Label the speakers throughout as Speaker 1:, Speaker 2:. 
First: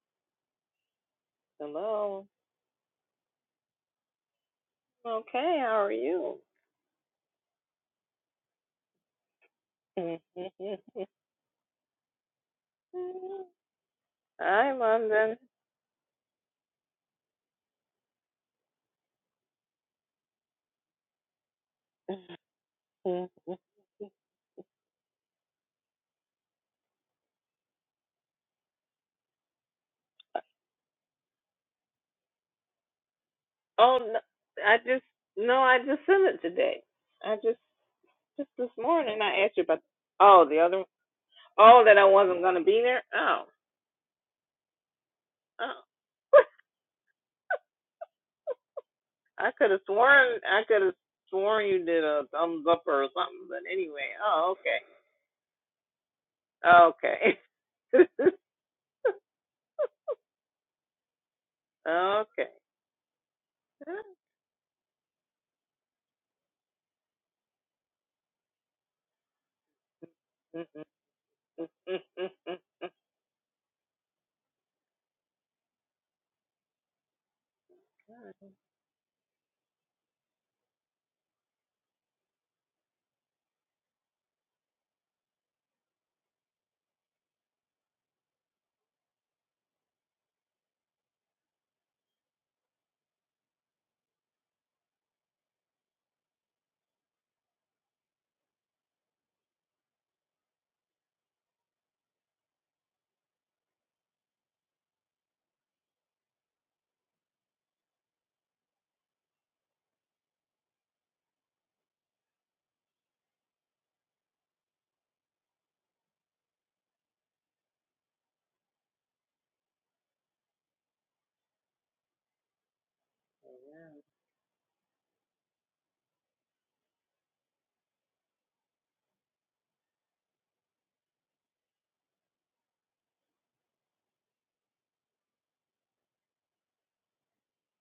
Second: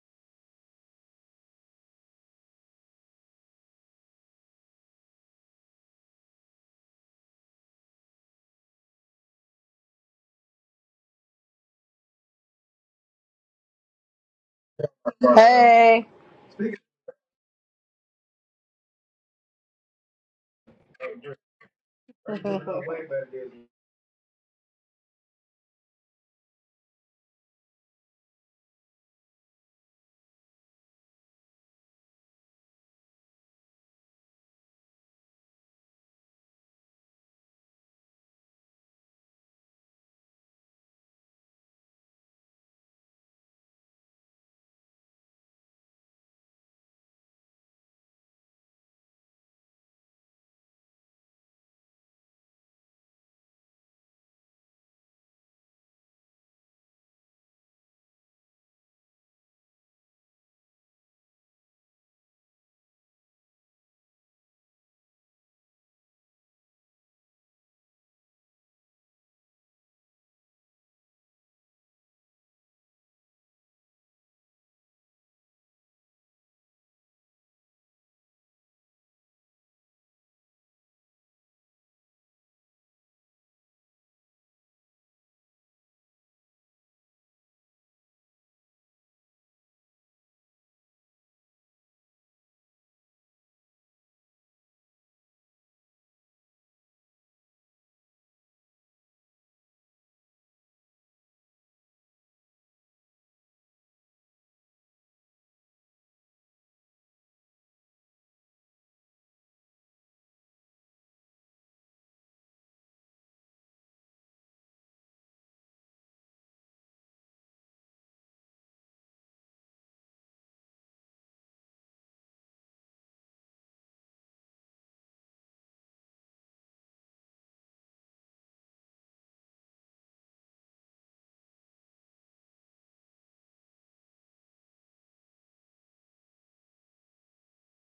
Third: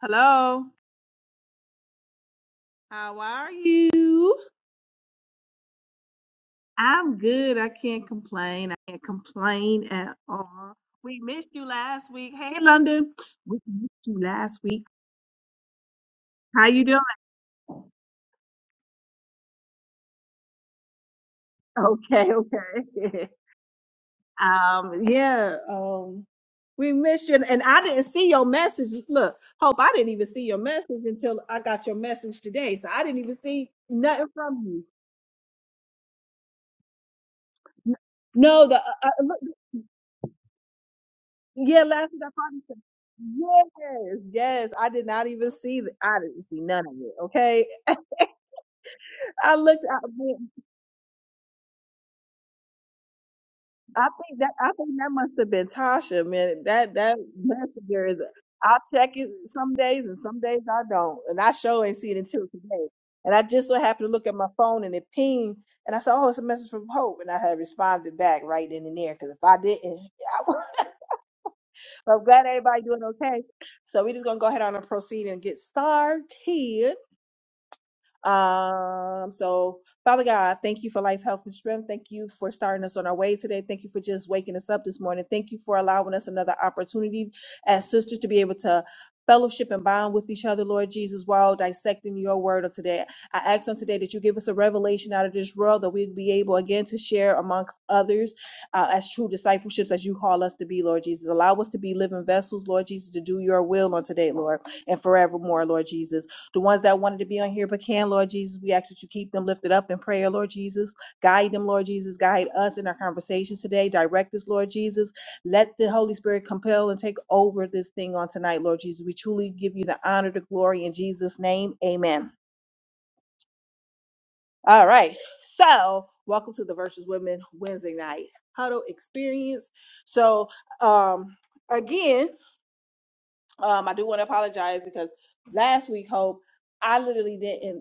Speaker 1: Hello.
Speaker 2: Hello.
Speaker 1: How are you?
Speaker 2: Okay, how are you?
Speaker 1: I'm good. I can't complain. I can't complain at all. We missed you last week. Hey, London. We missed you last
Speaker 2: Hi,
Speaker 1: week.
Speaker 2: London.
Speaker 3: Hey.
Speaker 1: How you doing? Okay, okay. um, yeah. Um, we missed you, and I didn't see your message. Look, hope I didn't even see your message until I got your message today. So I didn't even see
Speaker 2: Oh, no,
Speaker 1: nothing from
Speaker 2: I
Speaker 1: you.
Speaker 2: just no, I just sent it today. I just just
Speaker 1: No,
Speaker 2: this
Speaker 1: the uh,
Speaker 2: morning
Speaker 1: uh,
Speaker 2: I asked you about. Oh, the other. Oh,
Speaker 1: Yeah,
Speaker 2: that I
Speaker 1: last week I
Speaker 2: wasn't
Speaker 1: probably
Speaker 2: gonna be
Speaker 1: said
Speaker 2: there. Oh,
Speaker 1: yes, yes. I did not even see
Speaker 2: oh.
Speaker 1: that. I didn't see none of it. Okay,
Speaker 2: I
Speaker 1: I
Speaker 2: could have
Speaker 1: looked. I,
Speaker 2: sworn
Speaker 1: mean,
Speaker 2: I could have sworn you did a thumbs up or something. But anyway.
Speaker 1: I think that
Speaker 2: Oh,
Speaker 1: I
Speaker 2: okay.
Speaker 1: think that must have been Tasha. Man, that that
Speaker 2: Okay.
Speaker 1: messenger is. I'll check it some days, and some days I don't. And I sure ain't seen it until today. And I just so happened to look at my phone, and it pinged, and I said, "Oh, it's a message from Hope," and I had responded back right then and there. Because if I didn't, I, I'm glad
Speaker 2: okay.
Speaker 1: everybody doing okay. So we're just gonna go ahead on and proceed and get started. Um, so, Father God, thank you for life, health, and strength. Thank you for starting us on our way today. Thank you for just waking us up this morning. Thank you for allowing us another opportunity as sisters to be able to fellowship and bond with each other, Lord Jesus, while dissecting your word of today. I ask on today that you give us a revelation out of this world that we'd be able again to share amongst others uh, as true discipleships as you call us to be, Lord Jesus. Allow us to be living vessels, Lord Jesus, to do your will on today, Lord, and forevermore, Lord Jesus the ones that wanted to be on here but can, Lord Jesus, we ask that you keep them lifted up in prayer, Lord Jesus. Guide them, Lord Jesus. Guide us in our conversations today. Direct us, Lord Jesus. Let the Holy Spirit compel and take over this thing on tonight, Lord Jesus. We truly give you the honor, the glory in Jesus' name. Amen. All right. So, welcome to the Versus Women Wednesday night huddle experience. So, um, again, um, I do want to apologize because last week, Hope, I literally didn't.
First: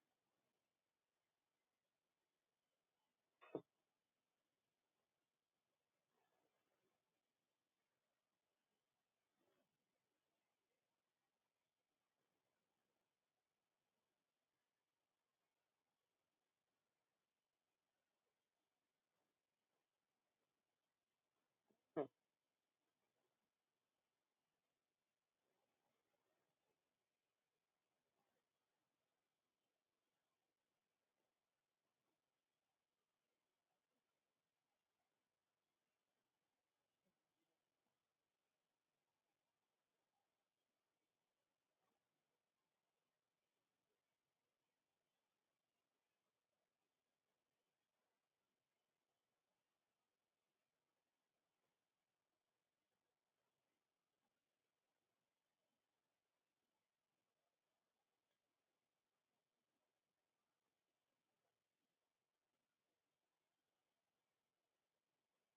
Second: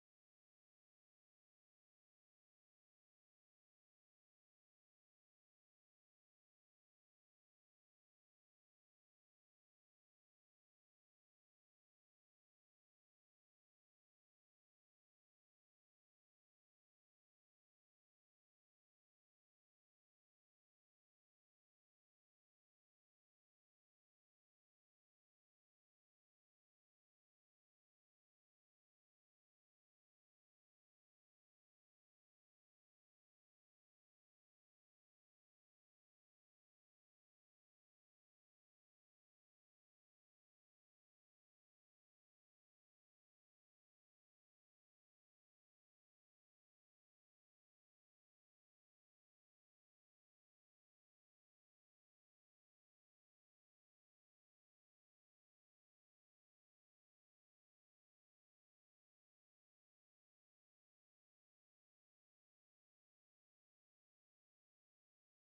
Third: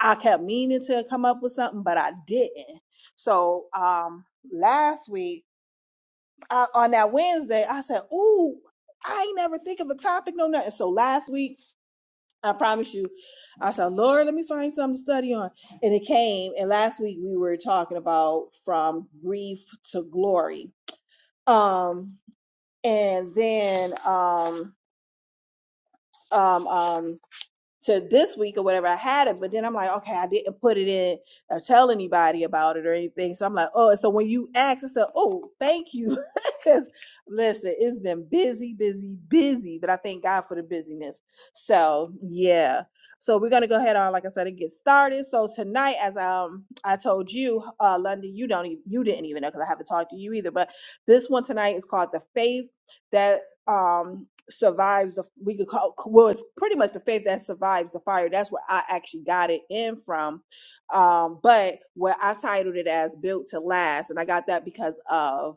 Speaker 1: I kept meaning to come up with something, but I didn't. So um last week uh, on that Wednesday, I said, "Ooh, I ain't never think of a topic, no nothing." So last week, I promise you, I said, "Lord, let me find something to study on," and it came. And last week we were talking about from grief to glory. Um, and then um, um, um, to this week or whatever. I had it, but then I'm like, okay, I didn't put it in or tell anybody about it or anything. So I'm like, oh, and so when you asked, I said, oh, thank you. Because listen, it's been busy, busy, busy, but I thank God for the busyness. So yeah. So we're gonna go ahead on, like I said, and get started. So tonight, as um I told you, uh London, you don't even you didn't even know because I haven't talked to you either. But this one tonight is called the faith that um survives the we could call well it's pretty much the faith that survives the fire that's where i actually got it in from um but what i titled it as built to last and i got that because of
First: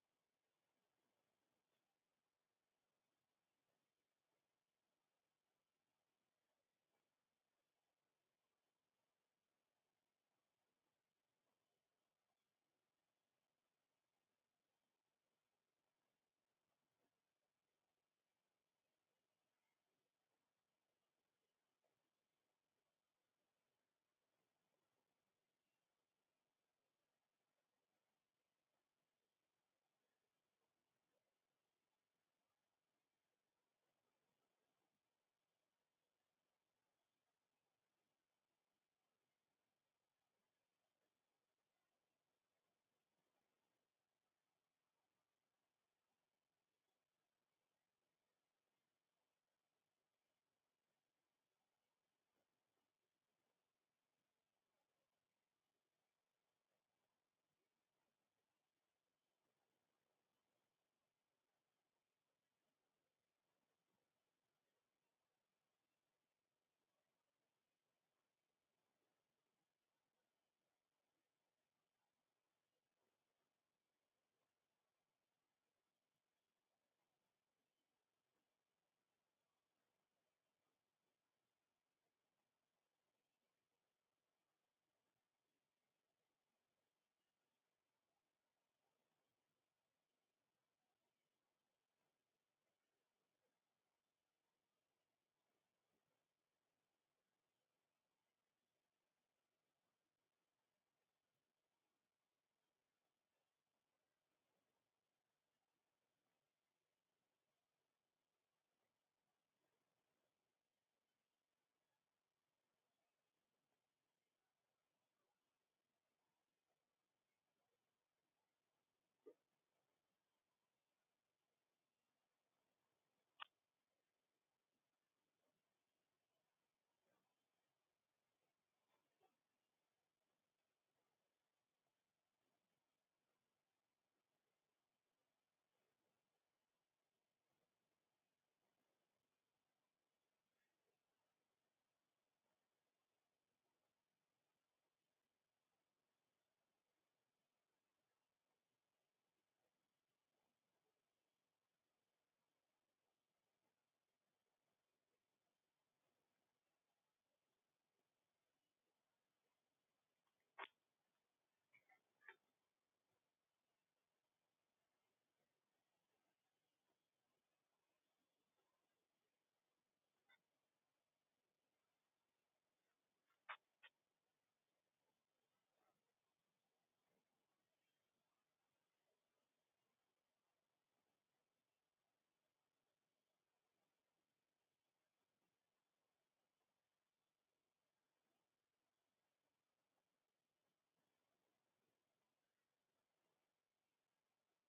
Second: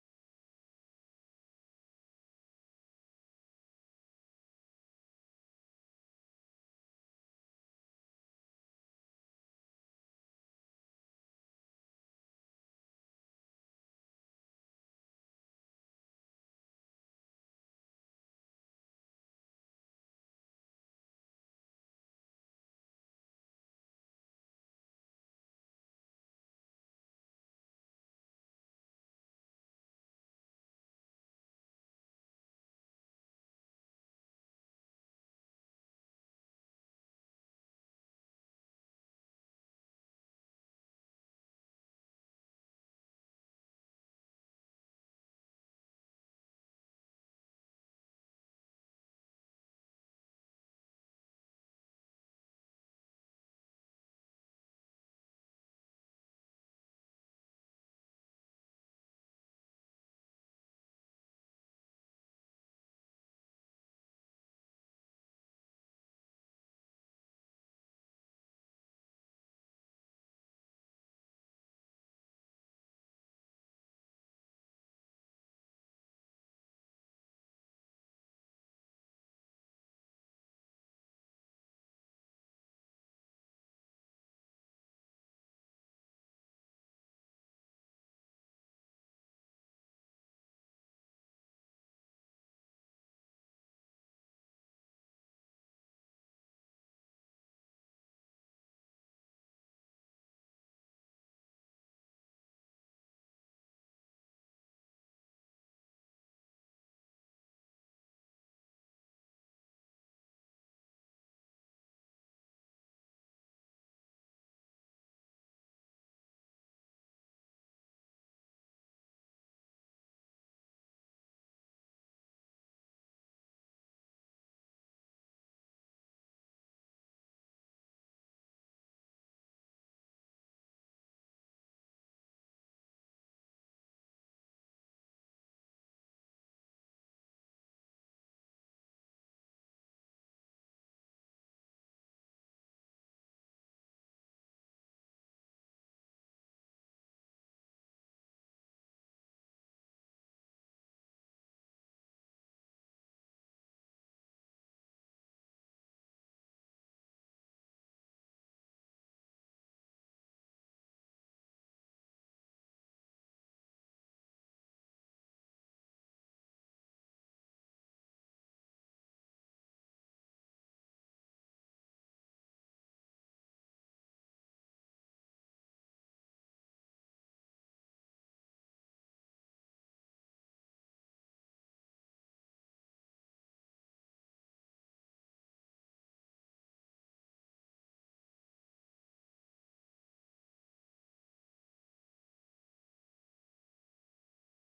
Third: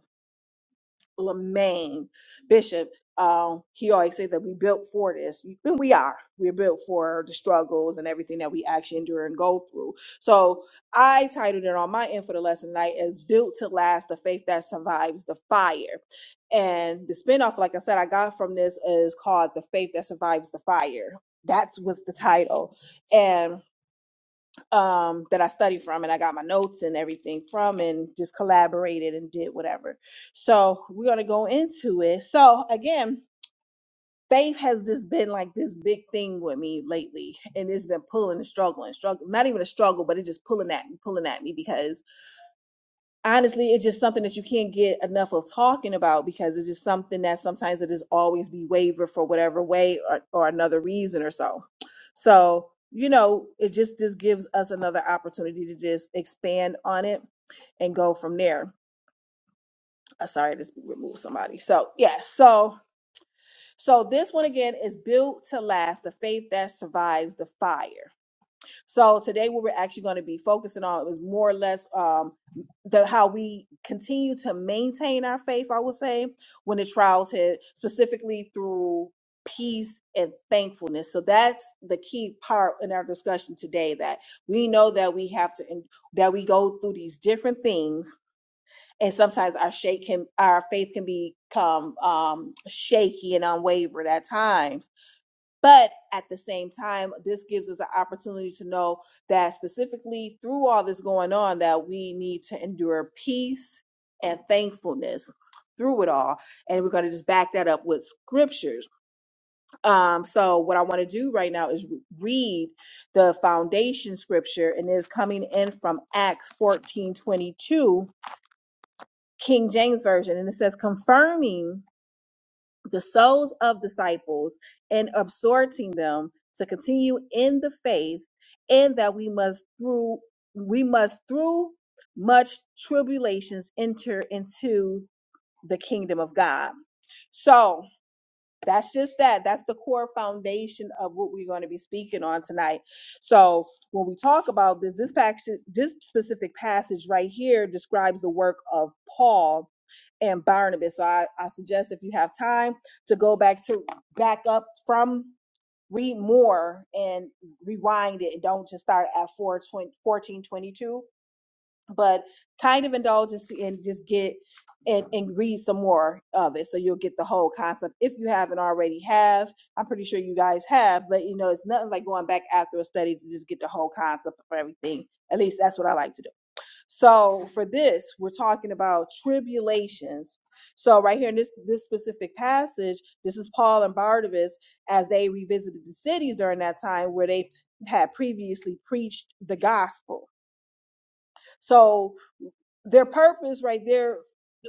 Speaker 1: Lemaine, Bishop, um, he always said that we built for this, and we are. We're built for the struggles and everything that we actually endure and go through. So I titled it on my end for the lesson tonight as "Built to Last: The Faith That Survives the Fire." And the spinoff, like I said, I got from this is called "The Faith That Survives the Fire." That was the title, and um, that I studied from, and I got my notes and everything from, and just collaborated and did whatever. So we're gonna go into it. So again, faith has just been like this big thing with me lately, and it's been pulling and struggling, struggling. not even a struggle, but it's just pulling at me, pulling at me because honestly, it's just something that you can't get enough of talking about because it's just something that sometimes it is always be wavered for whatever way or, or another reason or so. So, you know, it just just gives us another opportunity to just expand on it and go from there. Uh, sorry, I just removed somebody. So yeah, so so this one again is built to last, the faith that survives the fire. So today, what we're actually going to be focusing on is more or less um, the how we continue to maintain our faith. I would say when the trials hit, specifically through peace and thankfulness. So that's the key part in our discussion today. That we know that we have to that we go through these different things, and sometimes our shake can our faith can become um, shaky and unwavered at times but at the same time, this gives us an opportunity to know that specifically through all this going on, that we need to endure peace and thankfulness through it all. And we're going to just back that up with scriptures. Um, so what I want to do right now is re- read the foundation scripture, and it's coming in from Acts fourteen twenty two, King James Version. And it says, confirming the souls of disciples and exhorting them to continue in the faith and that we must through we must through much tribulations enter into the kingdom of God. So that's just that. That's the core foundation of what we're going to be speaking on tonight. So when we talk about this, this passage, this specific passage right here describes the work of Paul and Barnabas. So I, I suggest if you have time to go back to back up from read more and rewind it and don't just start at four twenty fourteen twenty two but kind of indulge and see and just get and, and read some more of it so you'll get the whole concept if you haven't already have i'm pretty sure you guys have but you know it's nothing like going back after a study to just get the whole concept of everything at least that's what i like to do so for this we're talking about tribulations so right here in this this specific passage this is paul and barnabas as they revisited the cities during that time where they had previously preached the gospel so their purpose right there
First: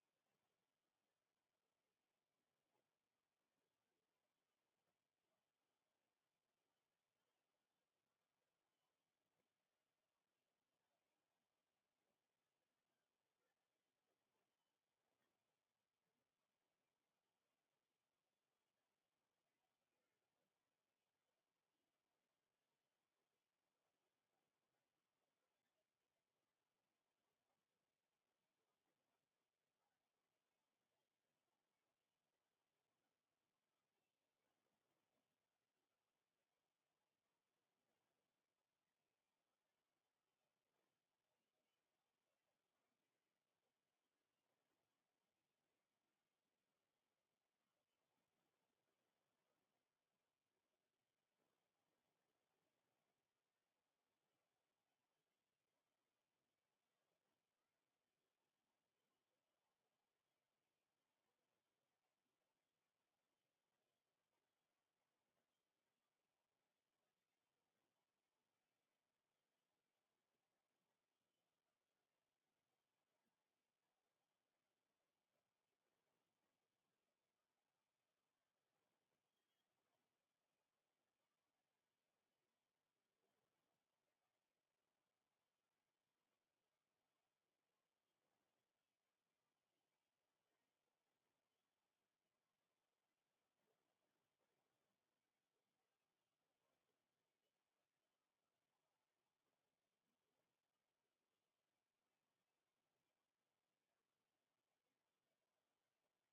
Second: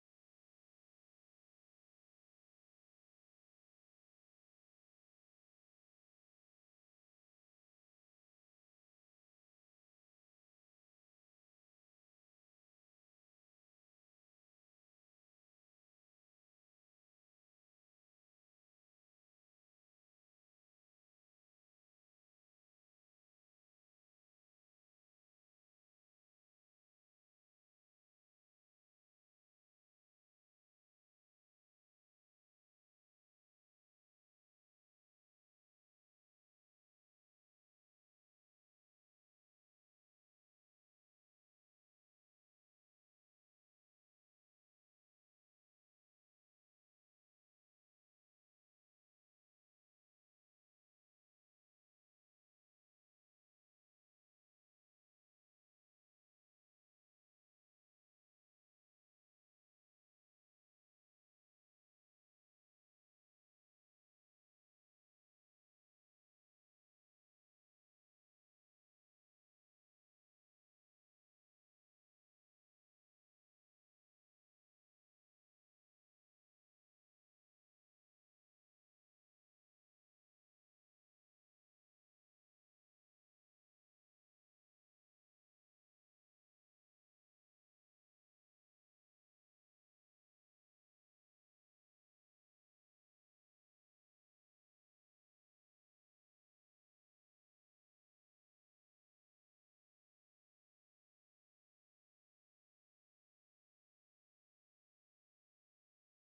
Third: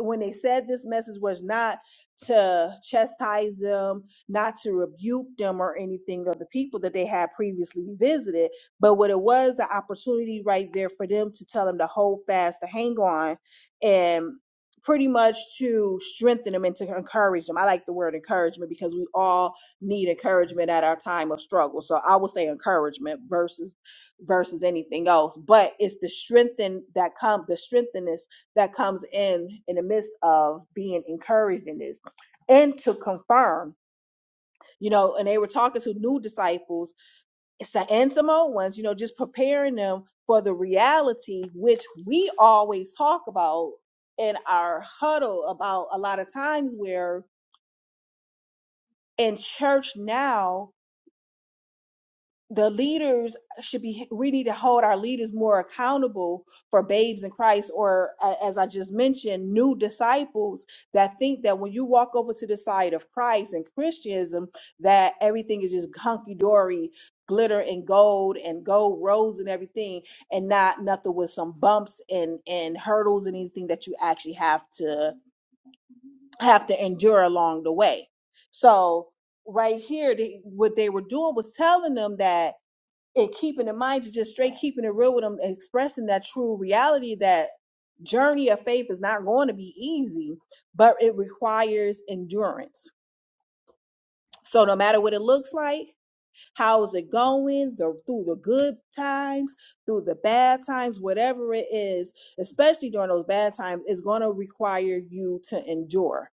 Speaker 1: when they said this message was not to chastise them, not to rebuke them or anything of the people that they had previously visited, but what it was an opportunity right there for them to tell them to hold fast, to hang on, and pretty much to strengthen them and to encourage them. I like the word encouragement because we all need encouragement at our time of struggle. So I would say encouragement versus versus anything else but it's the strengthen that come the strengthiness that comes in in the midst of being encouraged in this and to confirm you know and they were talking to new disciples it's and some old ones you know just preparing them for the reality which we always talk about in our huddle about a lot of times where in church now the leaders should be we need to hold our leaders more accountable for babes in christ or a- as i just mentioned new disciples that think that when you walk over to the side of christ and christianism that everything is just hunky-dory glitter and gold and gold roads and everything and not nothing with some bumps and and hurdles and anything that you actually have to have to endure along the way so right here they, what they were doing was telling them that and keeping in mind to just straight keeping it real with them, expressing that true reality that journey of faith is not going to be easy, but it requires endurance. So no matter what it looks like, how's it going, the, through the good times, through the bad times, whatever it is, especially during those bad times, is going to require you to endure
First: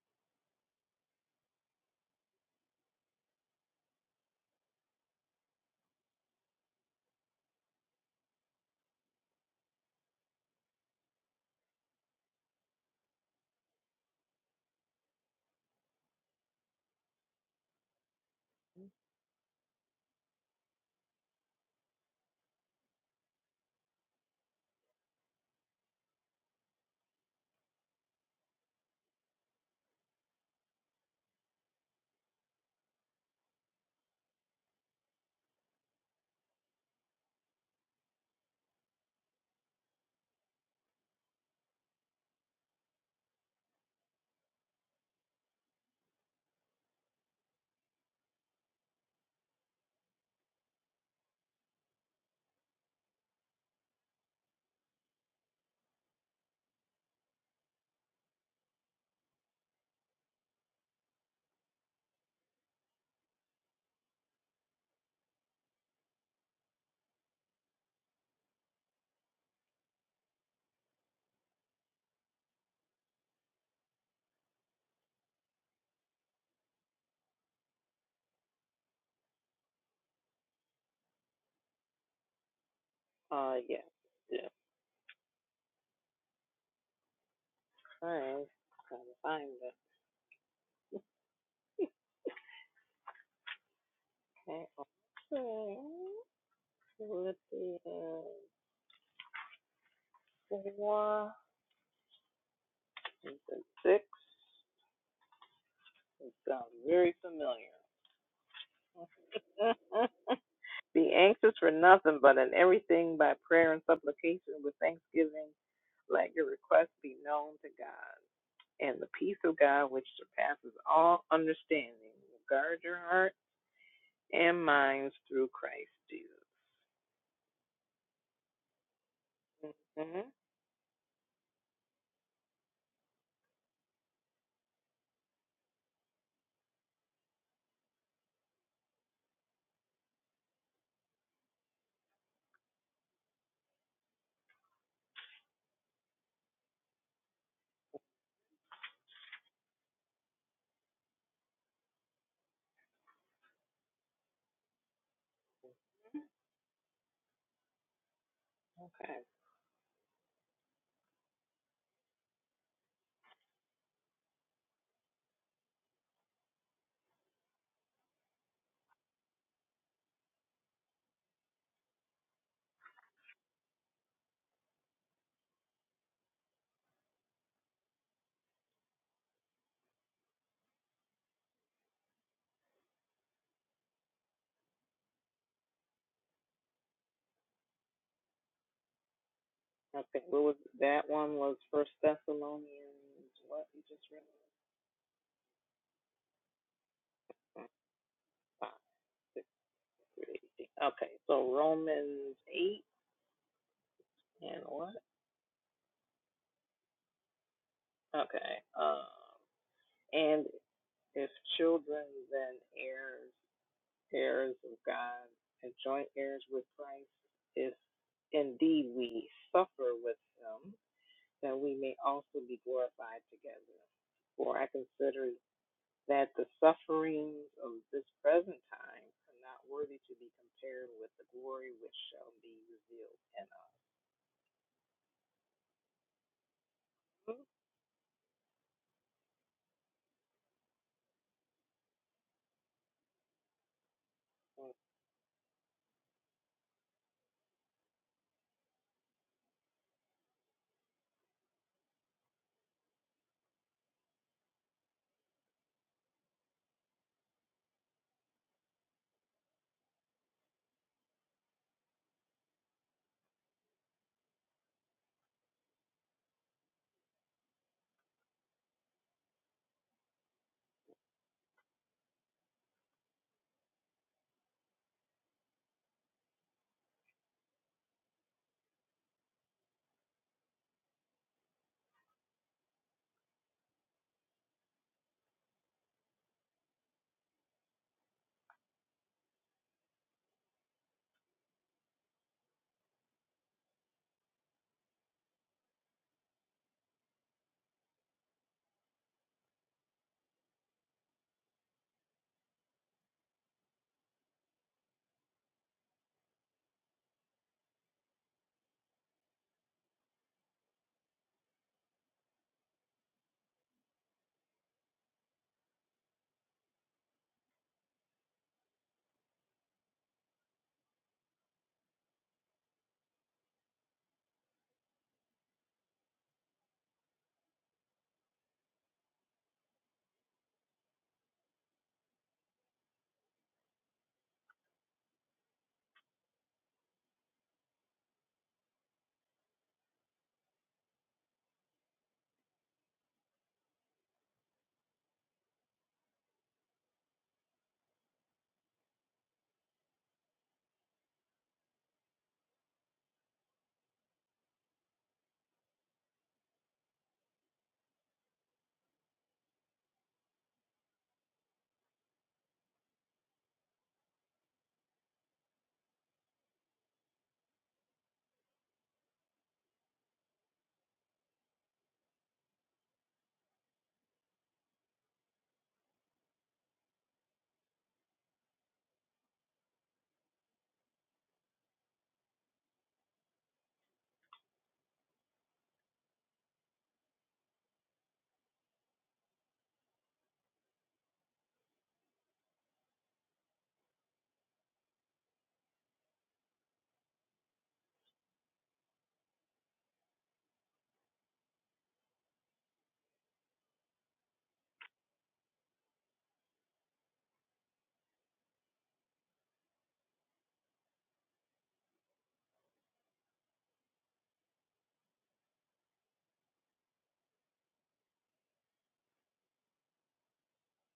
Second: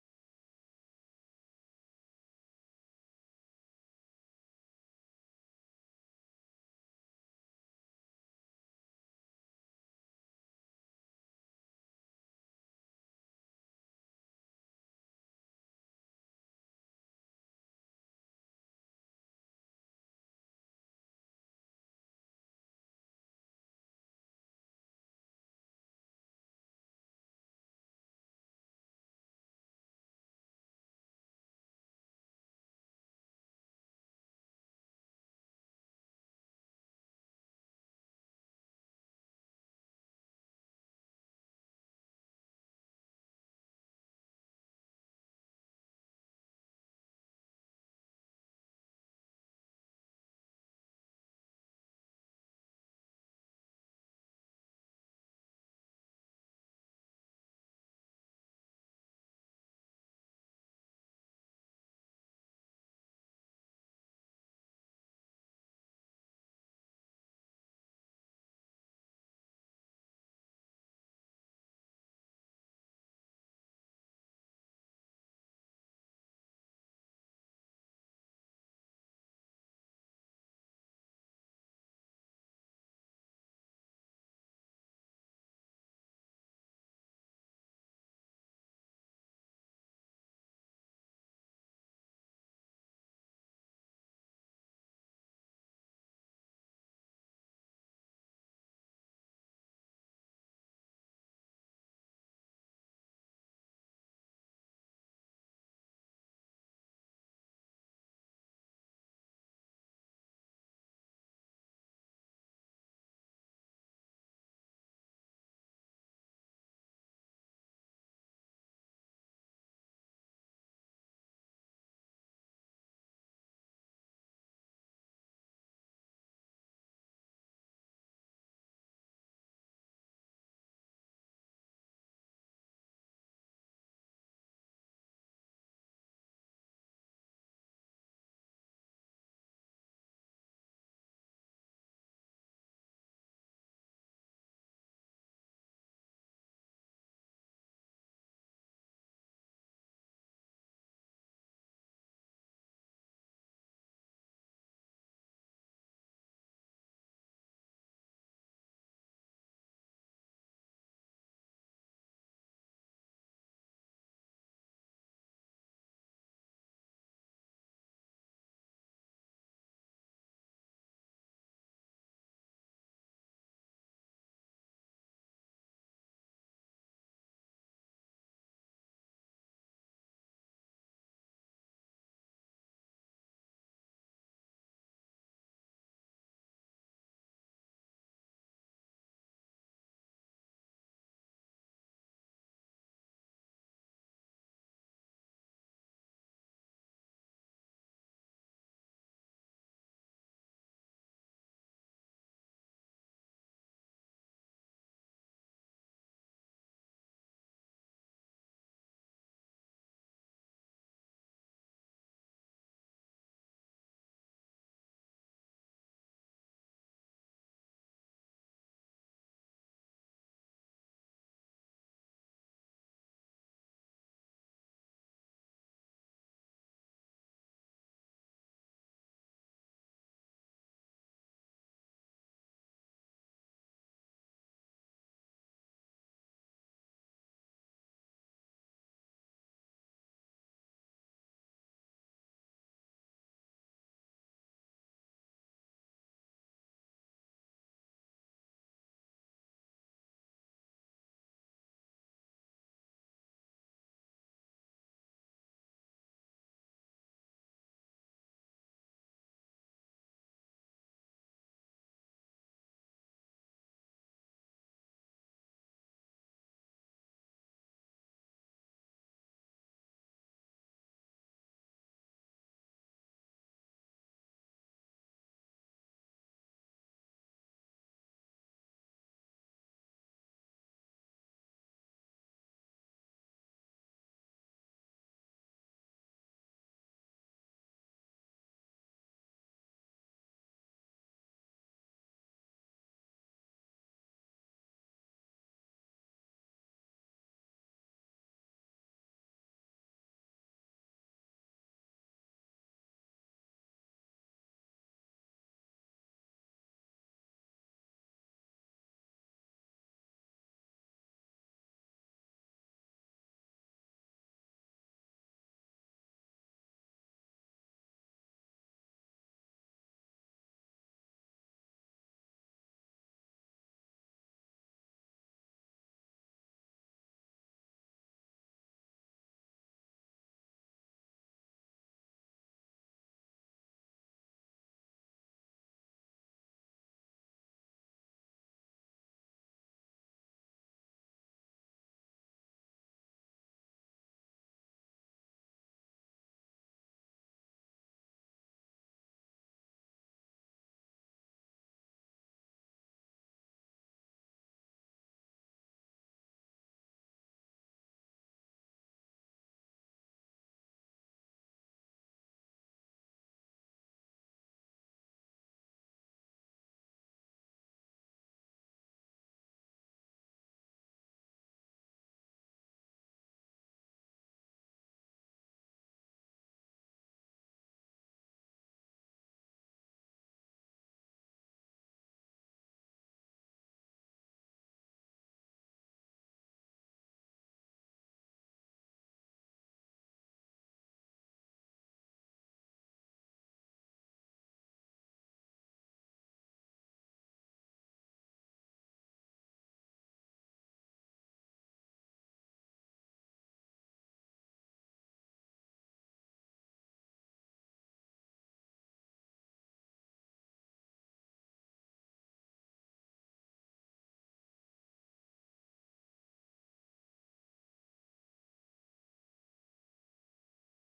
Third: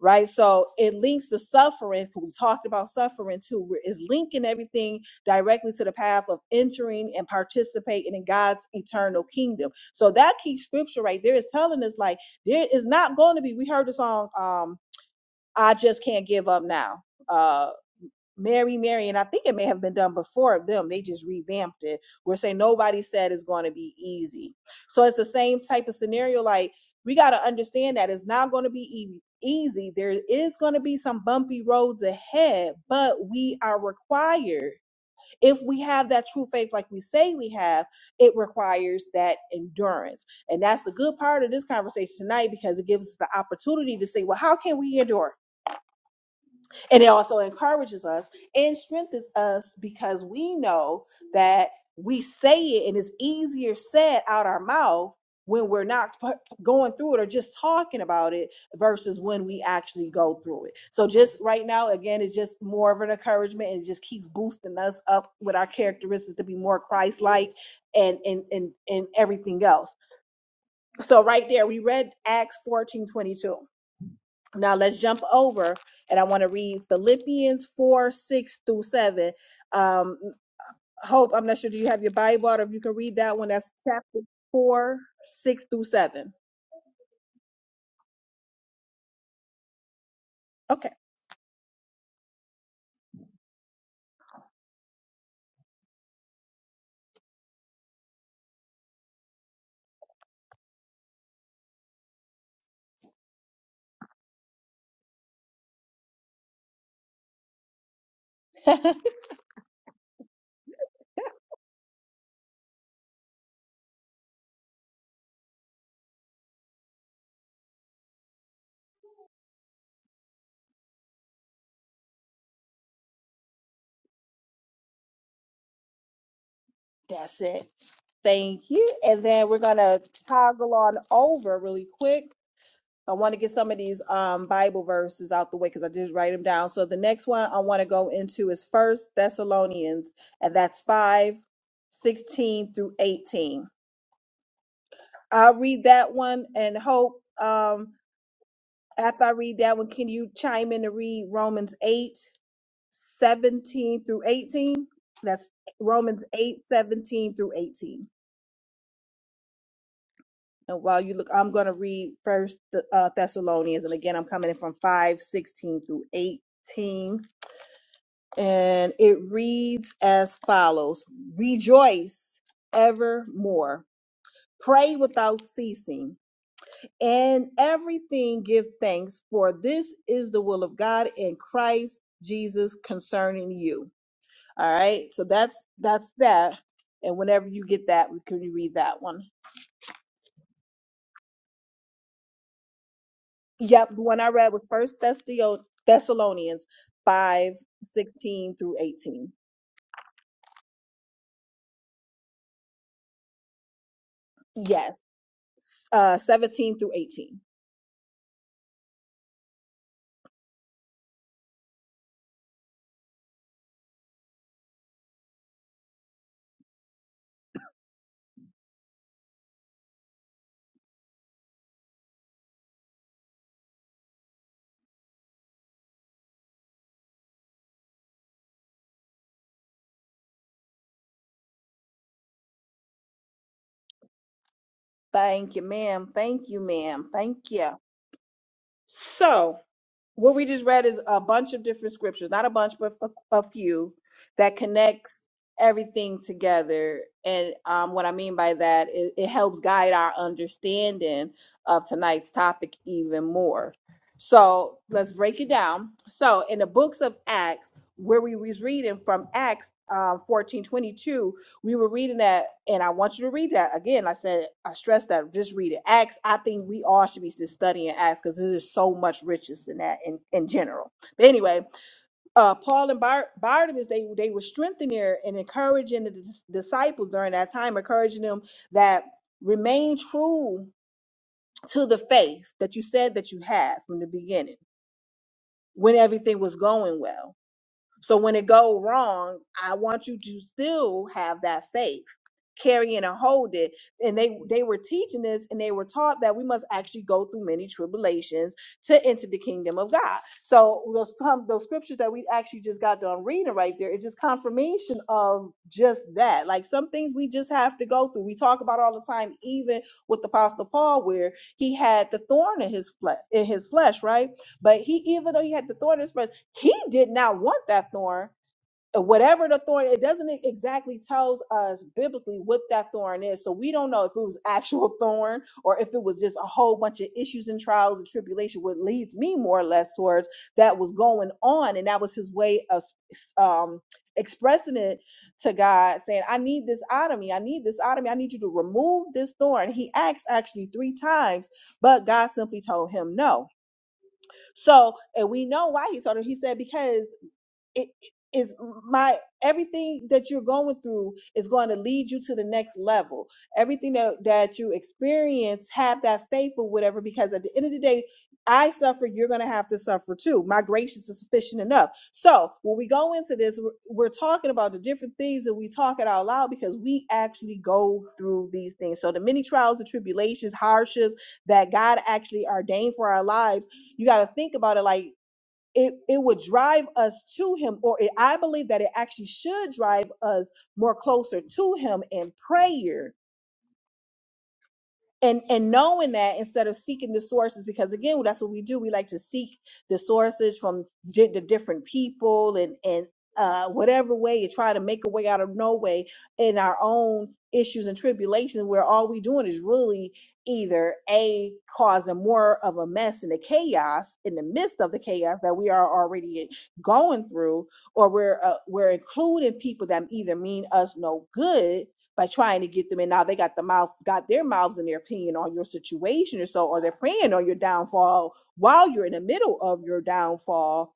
Speaker 1: right? So it links the suffering. We talked about suffering too. we're- It's linking everything directly to the path of entering and participating in God's eternal kingdom. So that key scripture right there is telling us like there is not going to be. We heard this on um, "I Just Can't Give Up Now." Uh. Mary, Mary, and I think it may have been done before them. They just revamped it. We're saying nobody said it's going to be easy. So it's the same type of scenario. Like we got to understand that it's not going to be e- easy. There is going to be some bumpy roads ahead, but we are required, if we have that true faith, like we say we have, it requires that endurance. And that's the good part of this conversation tonight because it gives us the opportunity to say, well, how can we endure? And it also encourages us and strengthens us because we know that we say it and it's easier said out our mouth when we're not p- going through it or just talking about it versus when we actually go through it. So just right now, again, it's just more of an encouragement and it just keeps boosting us up with our characteristics to be more Christ-like and and and, and everything else. So right there, we read Acts fourteen twenty-two. Now let's jump over and I want to read Philippians 4 6 through 7. Um, Hope, I'm not sure, do you have your Bible out or if you can read that one?
Speaker 2: Uh,
Speaker 1: That's
Speaker 2: yeah,
Speaker 1: chapter
Speaker 2: yeah.
Speaker 1: 4 6 through 7.
Speaker 2: Alright, trying to find it.
Speaker 1: Okay,
Speaker 2: Okay, okay. Philippians 4 and then 6. It sounds very familiar. Be anxious for nothing, but in everything by prayer and supplication with thanksgiving, let your requests be known to God. And the peace of God, which surpasses all understanding, will guard your heart and minds through Christ Jesus.
Speaker 1: that's it. Thank you. And then we're going to
Speaker 2: hmm
Speaker 1: toggle on over really quick. I want to get some of these um, Bible verses out the way because I did write them down. So the next one I want to go into is First Thessalonians, and that's 5 16 through 18 I'll read that one and hope um, after I read that one, can you chime in to read Romans 8 17 through 18? That's Romans 8 17 through 18.
Speaker 2: Okay.
Speaker 1: And while you look, I'm going to read first the uh, Thessalonians. And again, I'm coming in from 5 16 through 18. And it reads as follows Rejoice evermore, pray without ceasing. and everything give thanks, for this is the will of God in Christ Jesus concerning you. All right, so that's that's that. And whenever you get that, we can read that one.
Speaker 2: Okay, what was that one was First Thessalonians what you
Speaker 1: Yep, the
Speaker 2: just
Speaker 1: one
Speaker 2: read?
Speaker 1: I read was First Thessalonians five sixteen
Speaker 2: Five,
Speaker 1: through eighteen.
Speaker 2: six through eighteen. Okay, so Romans eight and what?
Speaker 1: Yes, uh, seventeen through eighteen.
Speaker 2: Okay. Um and if children then heirs heirs of God and joint heirs with Christ, if indeed we suffer with him, that we may also be glorified together. For I consider that the sufferings of this present time are not worthy to be compared with the glory which shall be revealed in us.
Speaker 1: Thank you, ma'am. Thank you, ma'am. Thank you. So what we just read is a bunch of different scriptures, not a bunch, but a, a few that
Speaker 2: Mhm.
Speaker 1: connects everything together. And um, what I mean by that is it helps guide our understanding of tonight's topic even more. So let's break it down. So in the books of Acts, where we was reading from Acts um, 14:22, we were reading that, and I want you to read that again. I said, I stress that, just read it. Acts, I think we all should be just studying Acts because this is so much riches than that in, in general. But anyway, uh, Paul and Bar- Barnabas, they, they were strengthening and encouraging the dis- disciples during that time, encouraging them that remain true to the faith that you said that you had from the beginning when everything was going well so when it go wrong, I want you to still have that faith, carry it and hold it. And they they were teaching this, and they were taught that we must actually go through many tribulations to enter the kingdom of God. So those com- those scriptures that we actually just got done reading right there is just confirmation of just that. Like some things we just have to go through. We talk about all the time, even with the Apostle Paul, where he had the thorn in his flesh in his flesh, right? But he even though he had the thorn in his flesh he did not want that thorn Uh, whatever the thorn it doesn't e- exactly tells us biblically what that thorn is so we don't know if it was actual thorn or if it was just a whole bunch of issues and trials and tribulation what leads me more or less towards that was going on and that was his way of s- s- um expressing it to god saying i need this out of me i need this out of me i need you to remove this thorn he asked actually three times but god simply told him no so, and we know why he told him. He said, because it it is my everything that you're going through is going to lead you to the next level everything that, that you experience have that faith or whatever because at the end of the day i suffer you're going to have to suffer too my grace is sufficient enough so when we go into this we're, we're talking about the different things and we talk it out loud because we actually go through these things so the many trials and tribulations hardships that god actually ordained for our lives you got to think about it like it, it would drive us to him or it, i believe that it actually should drive us more closer to him in prayer and and knowing that instead of seeking the sources because again that's what we do we like to seek the sources from di- the different people and and uh whatever way you try to make a way out of no way in our own issues and tribulations where all we doing is really either a causing more of a mess and the chaos in the midst of the chaos that we are already going through or we're uh, we're including people that either mean us no good by trying to get them in, now they got the mouth got their mouths and their opinion on your situation or so or they're preying on your downfall while you're in the middle of your downfall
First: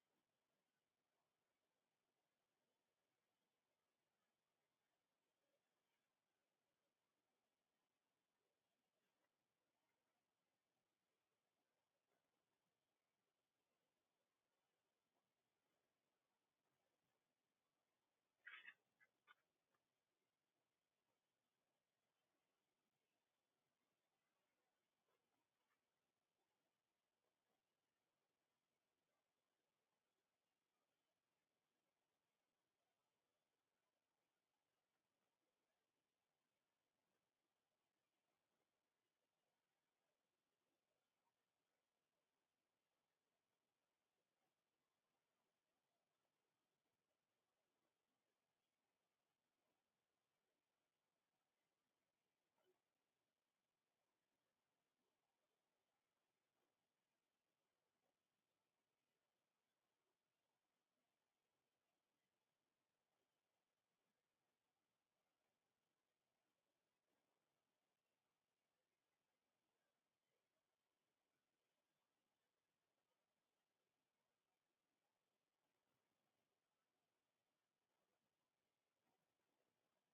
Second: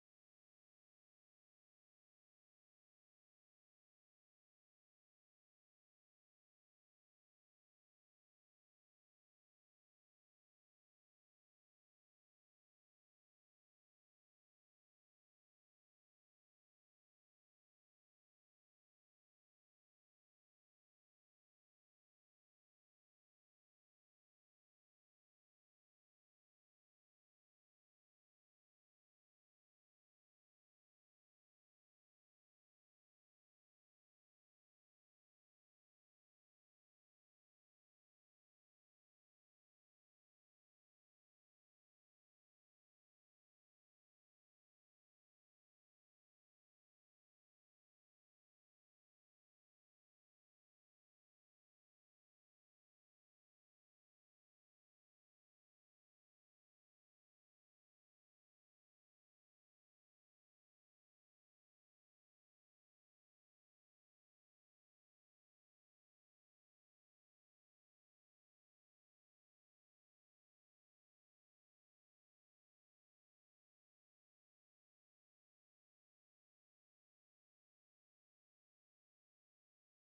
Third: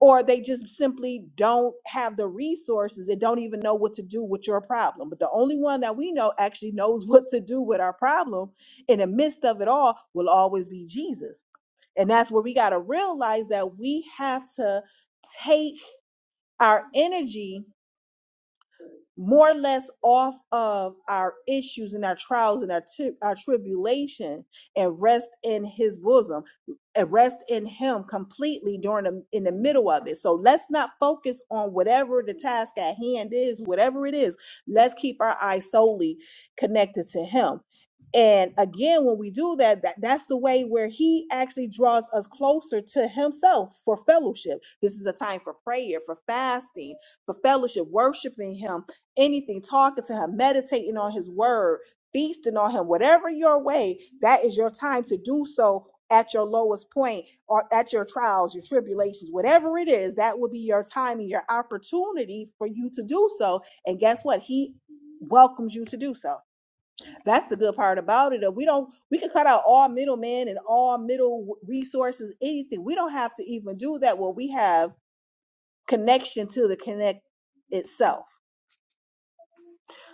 Speaker 1: or they just simply don't have the resources and don't even know what to do with your problem but the only one that we know actually knows what to do with our problem in the midst of it all will always be jesus and that's where we got to realize that we have to take our energy more or less off of our issues and our trials and our ti- our tribulation and rest in his bosom and rest in him completely during the in the middle of it so let's not focus on whatever the task at hand is whatever it is let's keep our eyes solely connected to him and again when we do that, that that's the way where he actually draws us closer to himself for fellowship this is a time for prayer for fasting for fellowship worshiping him anything, talking to him, meditating on his word, feasting on him, whatever your way, that is your time to do so at your lowest point or at your trials, your tribulations, whatever it is, that will be your time and your opportunity for you to do so. And guess what? He welcomes you to do so. That's the good part about it. We don't we can cut out all middlemen and all middle resources, anything. We don't have to even do that. Well, we have connection to the connect itself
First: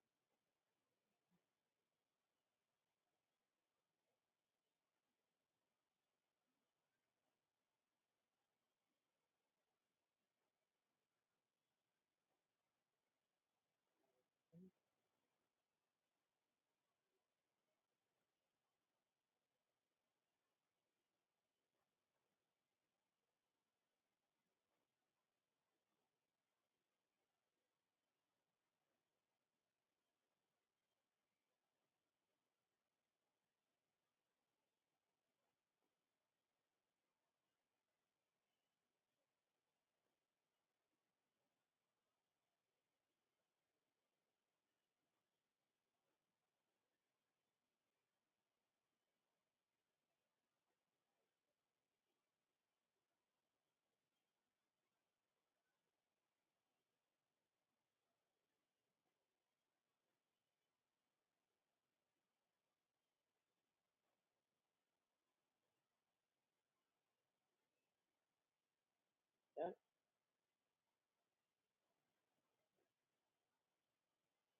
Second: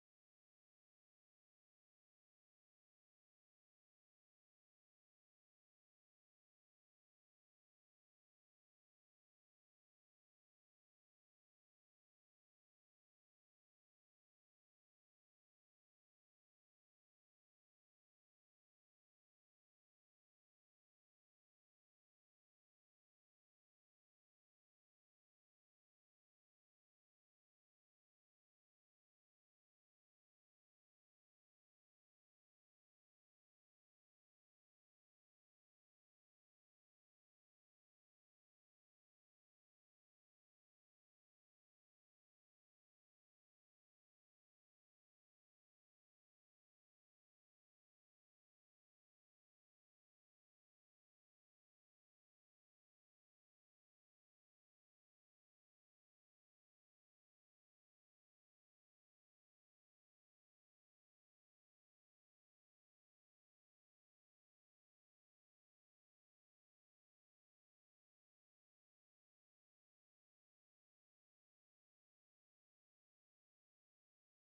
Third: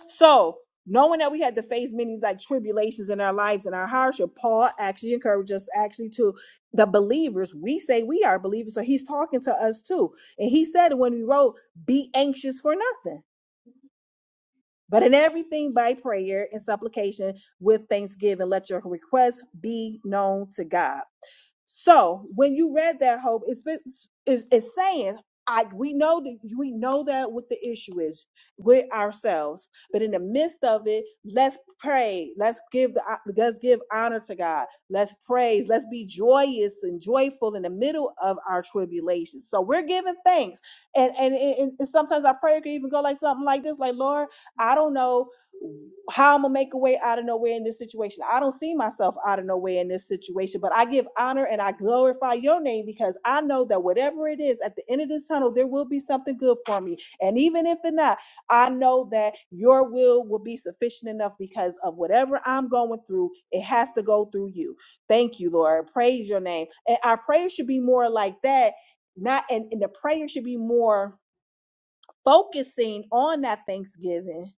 Speaker 1: So, knowing that we had to face many like tribulations in our lives and our hardship, Paul actually encouraged us actually to the believers. We say we are believers, so he's talking to us too. And he said when we wrote, "Be anxious for nothing." But in everything by prayer and supplication with thanksgiving, let your requests be known to God. So when you read that hope, it's been- it's, it's saying I we know that we know that what the issue is with ourselves, but in the midst of it, let's pray. Let's give the let's give honor to God. Let's praise. Let's be joyous and joyful in the middle of our tribulations. So we're giving thanks, and and and, and sometimes our prayer can even go like something like this: like Lord, I don't know how I'm gonna make a way out of nowhere in this situation. I don't see myself out of nowhere in this situation, but I give honor and I glorify your name because I know that whatever it is at the end of this tunnel, there will be something good for me. And even if it's not, I know that your will will be sufficient enough because of whatever I'm going through, it has to go through you. Thank you, Lord. Praise your name. And our prayers should be more like that, not
Speaker 2: Yeah.
Speaker 1: and, and the prayer should be more focusing on that thanksgiving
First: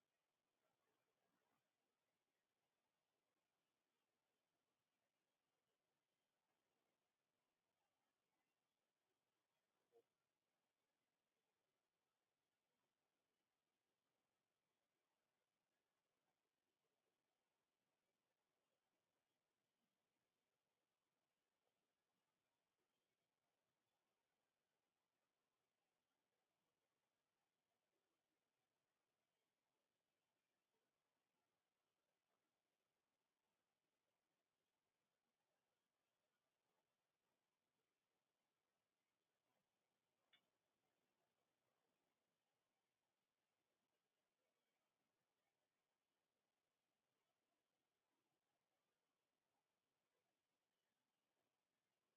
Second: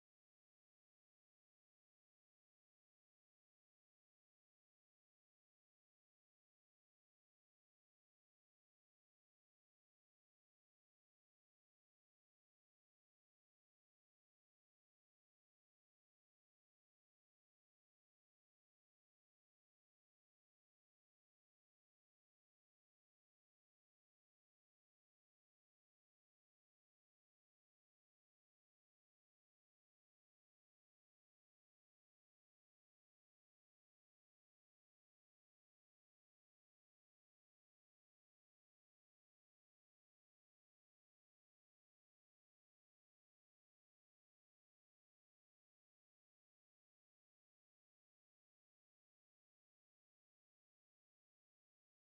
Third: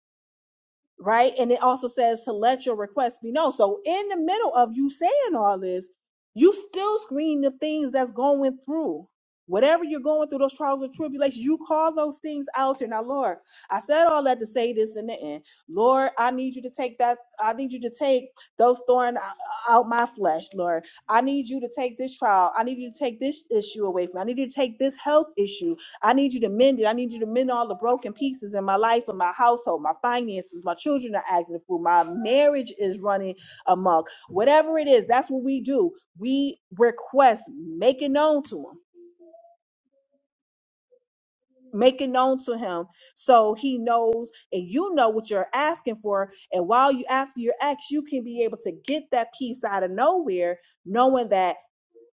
Speaker 1: right? And it also says to let your request be known. So in the middle of you saying all this, you still screen the things that's going through. Whatever you're going through, those trials and tribulations, you call those things out. And now, Lord, I said all that to say this in the end. Lord, I need you to take that. I need you to take those thorns out my flesh, Lord. I need you to take this trial. I need you to take this issue away from me. I need you to take this health issue. I need you to mend it. I need you to mend all the broken pieces in my life and my household, my finances, my children are acting a fool, my marriage is running amok. Whatever it is, that's what we do. We request, make it known to him. Make it known to him so he knows and you know what you're asking for. And while you after your ex, you can be able to get that piece out of nowhere, knowing that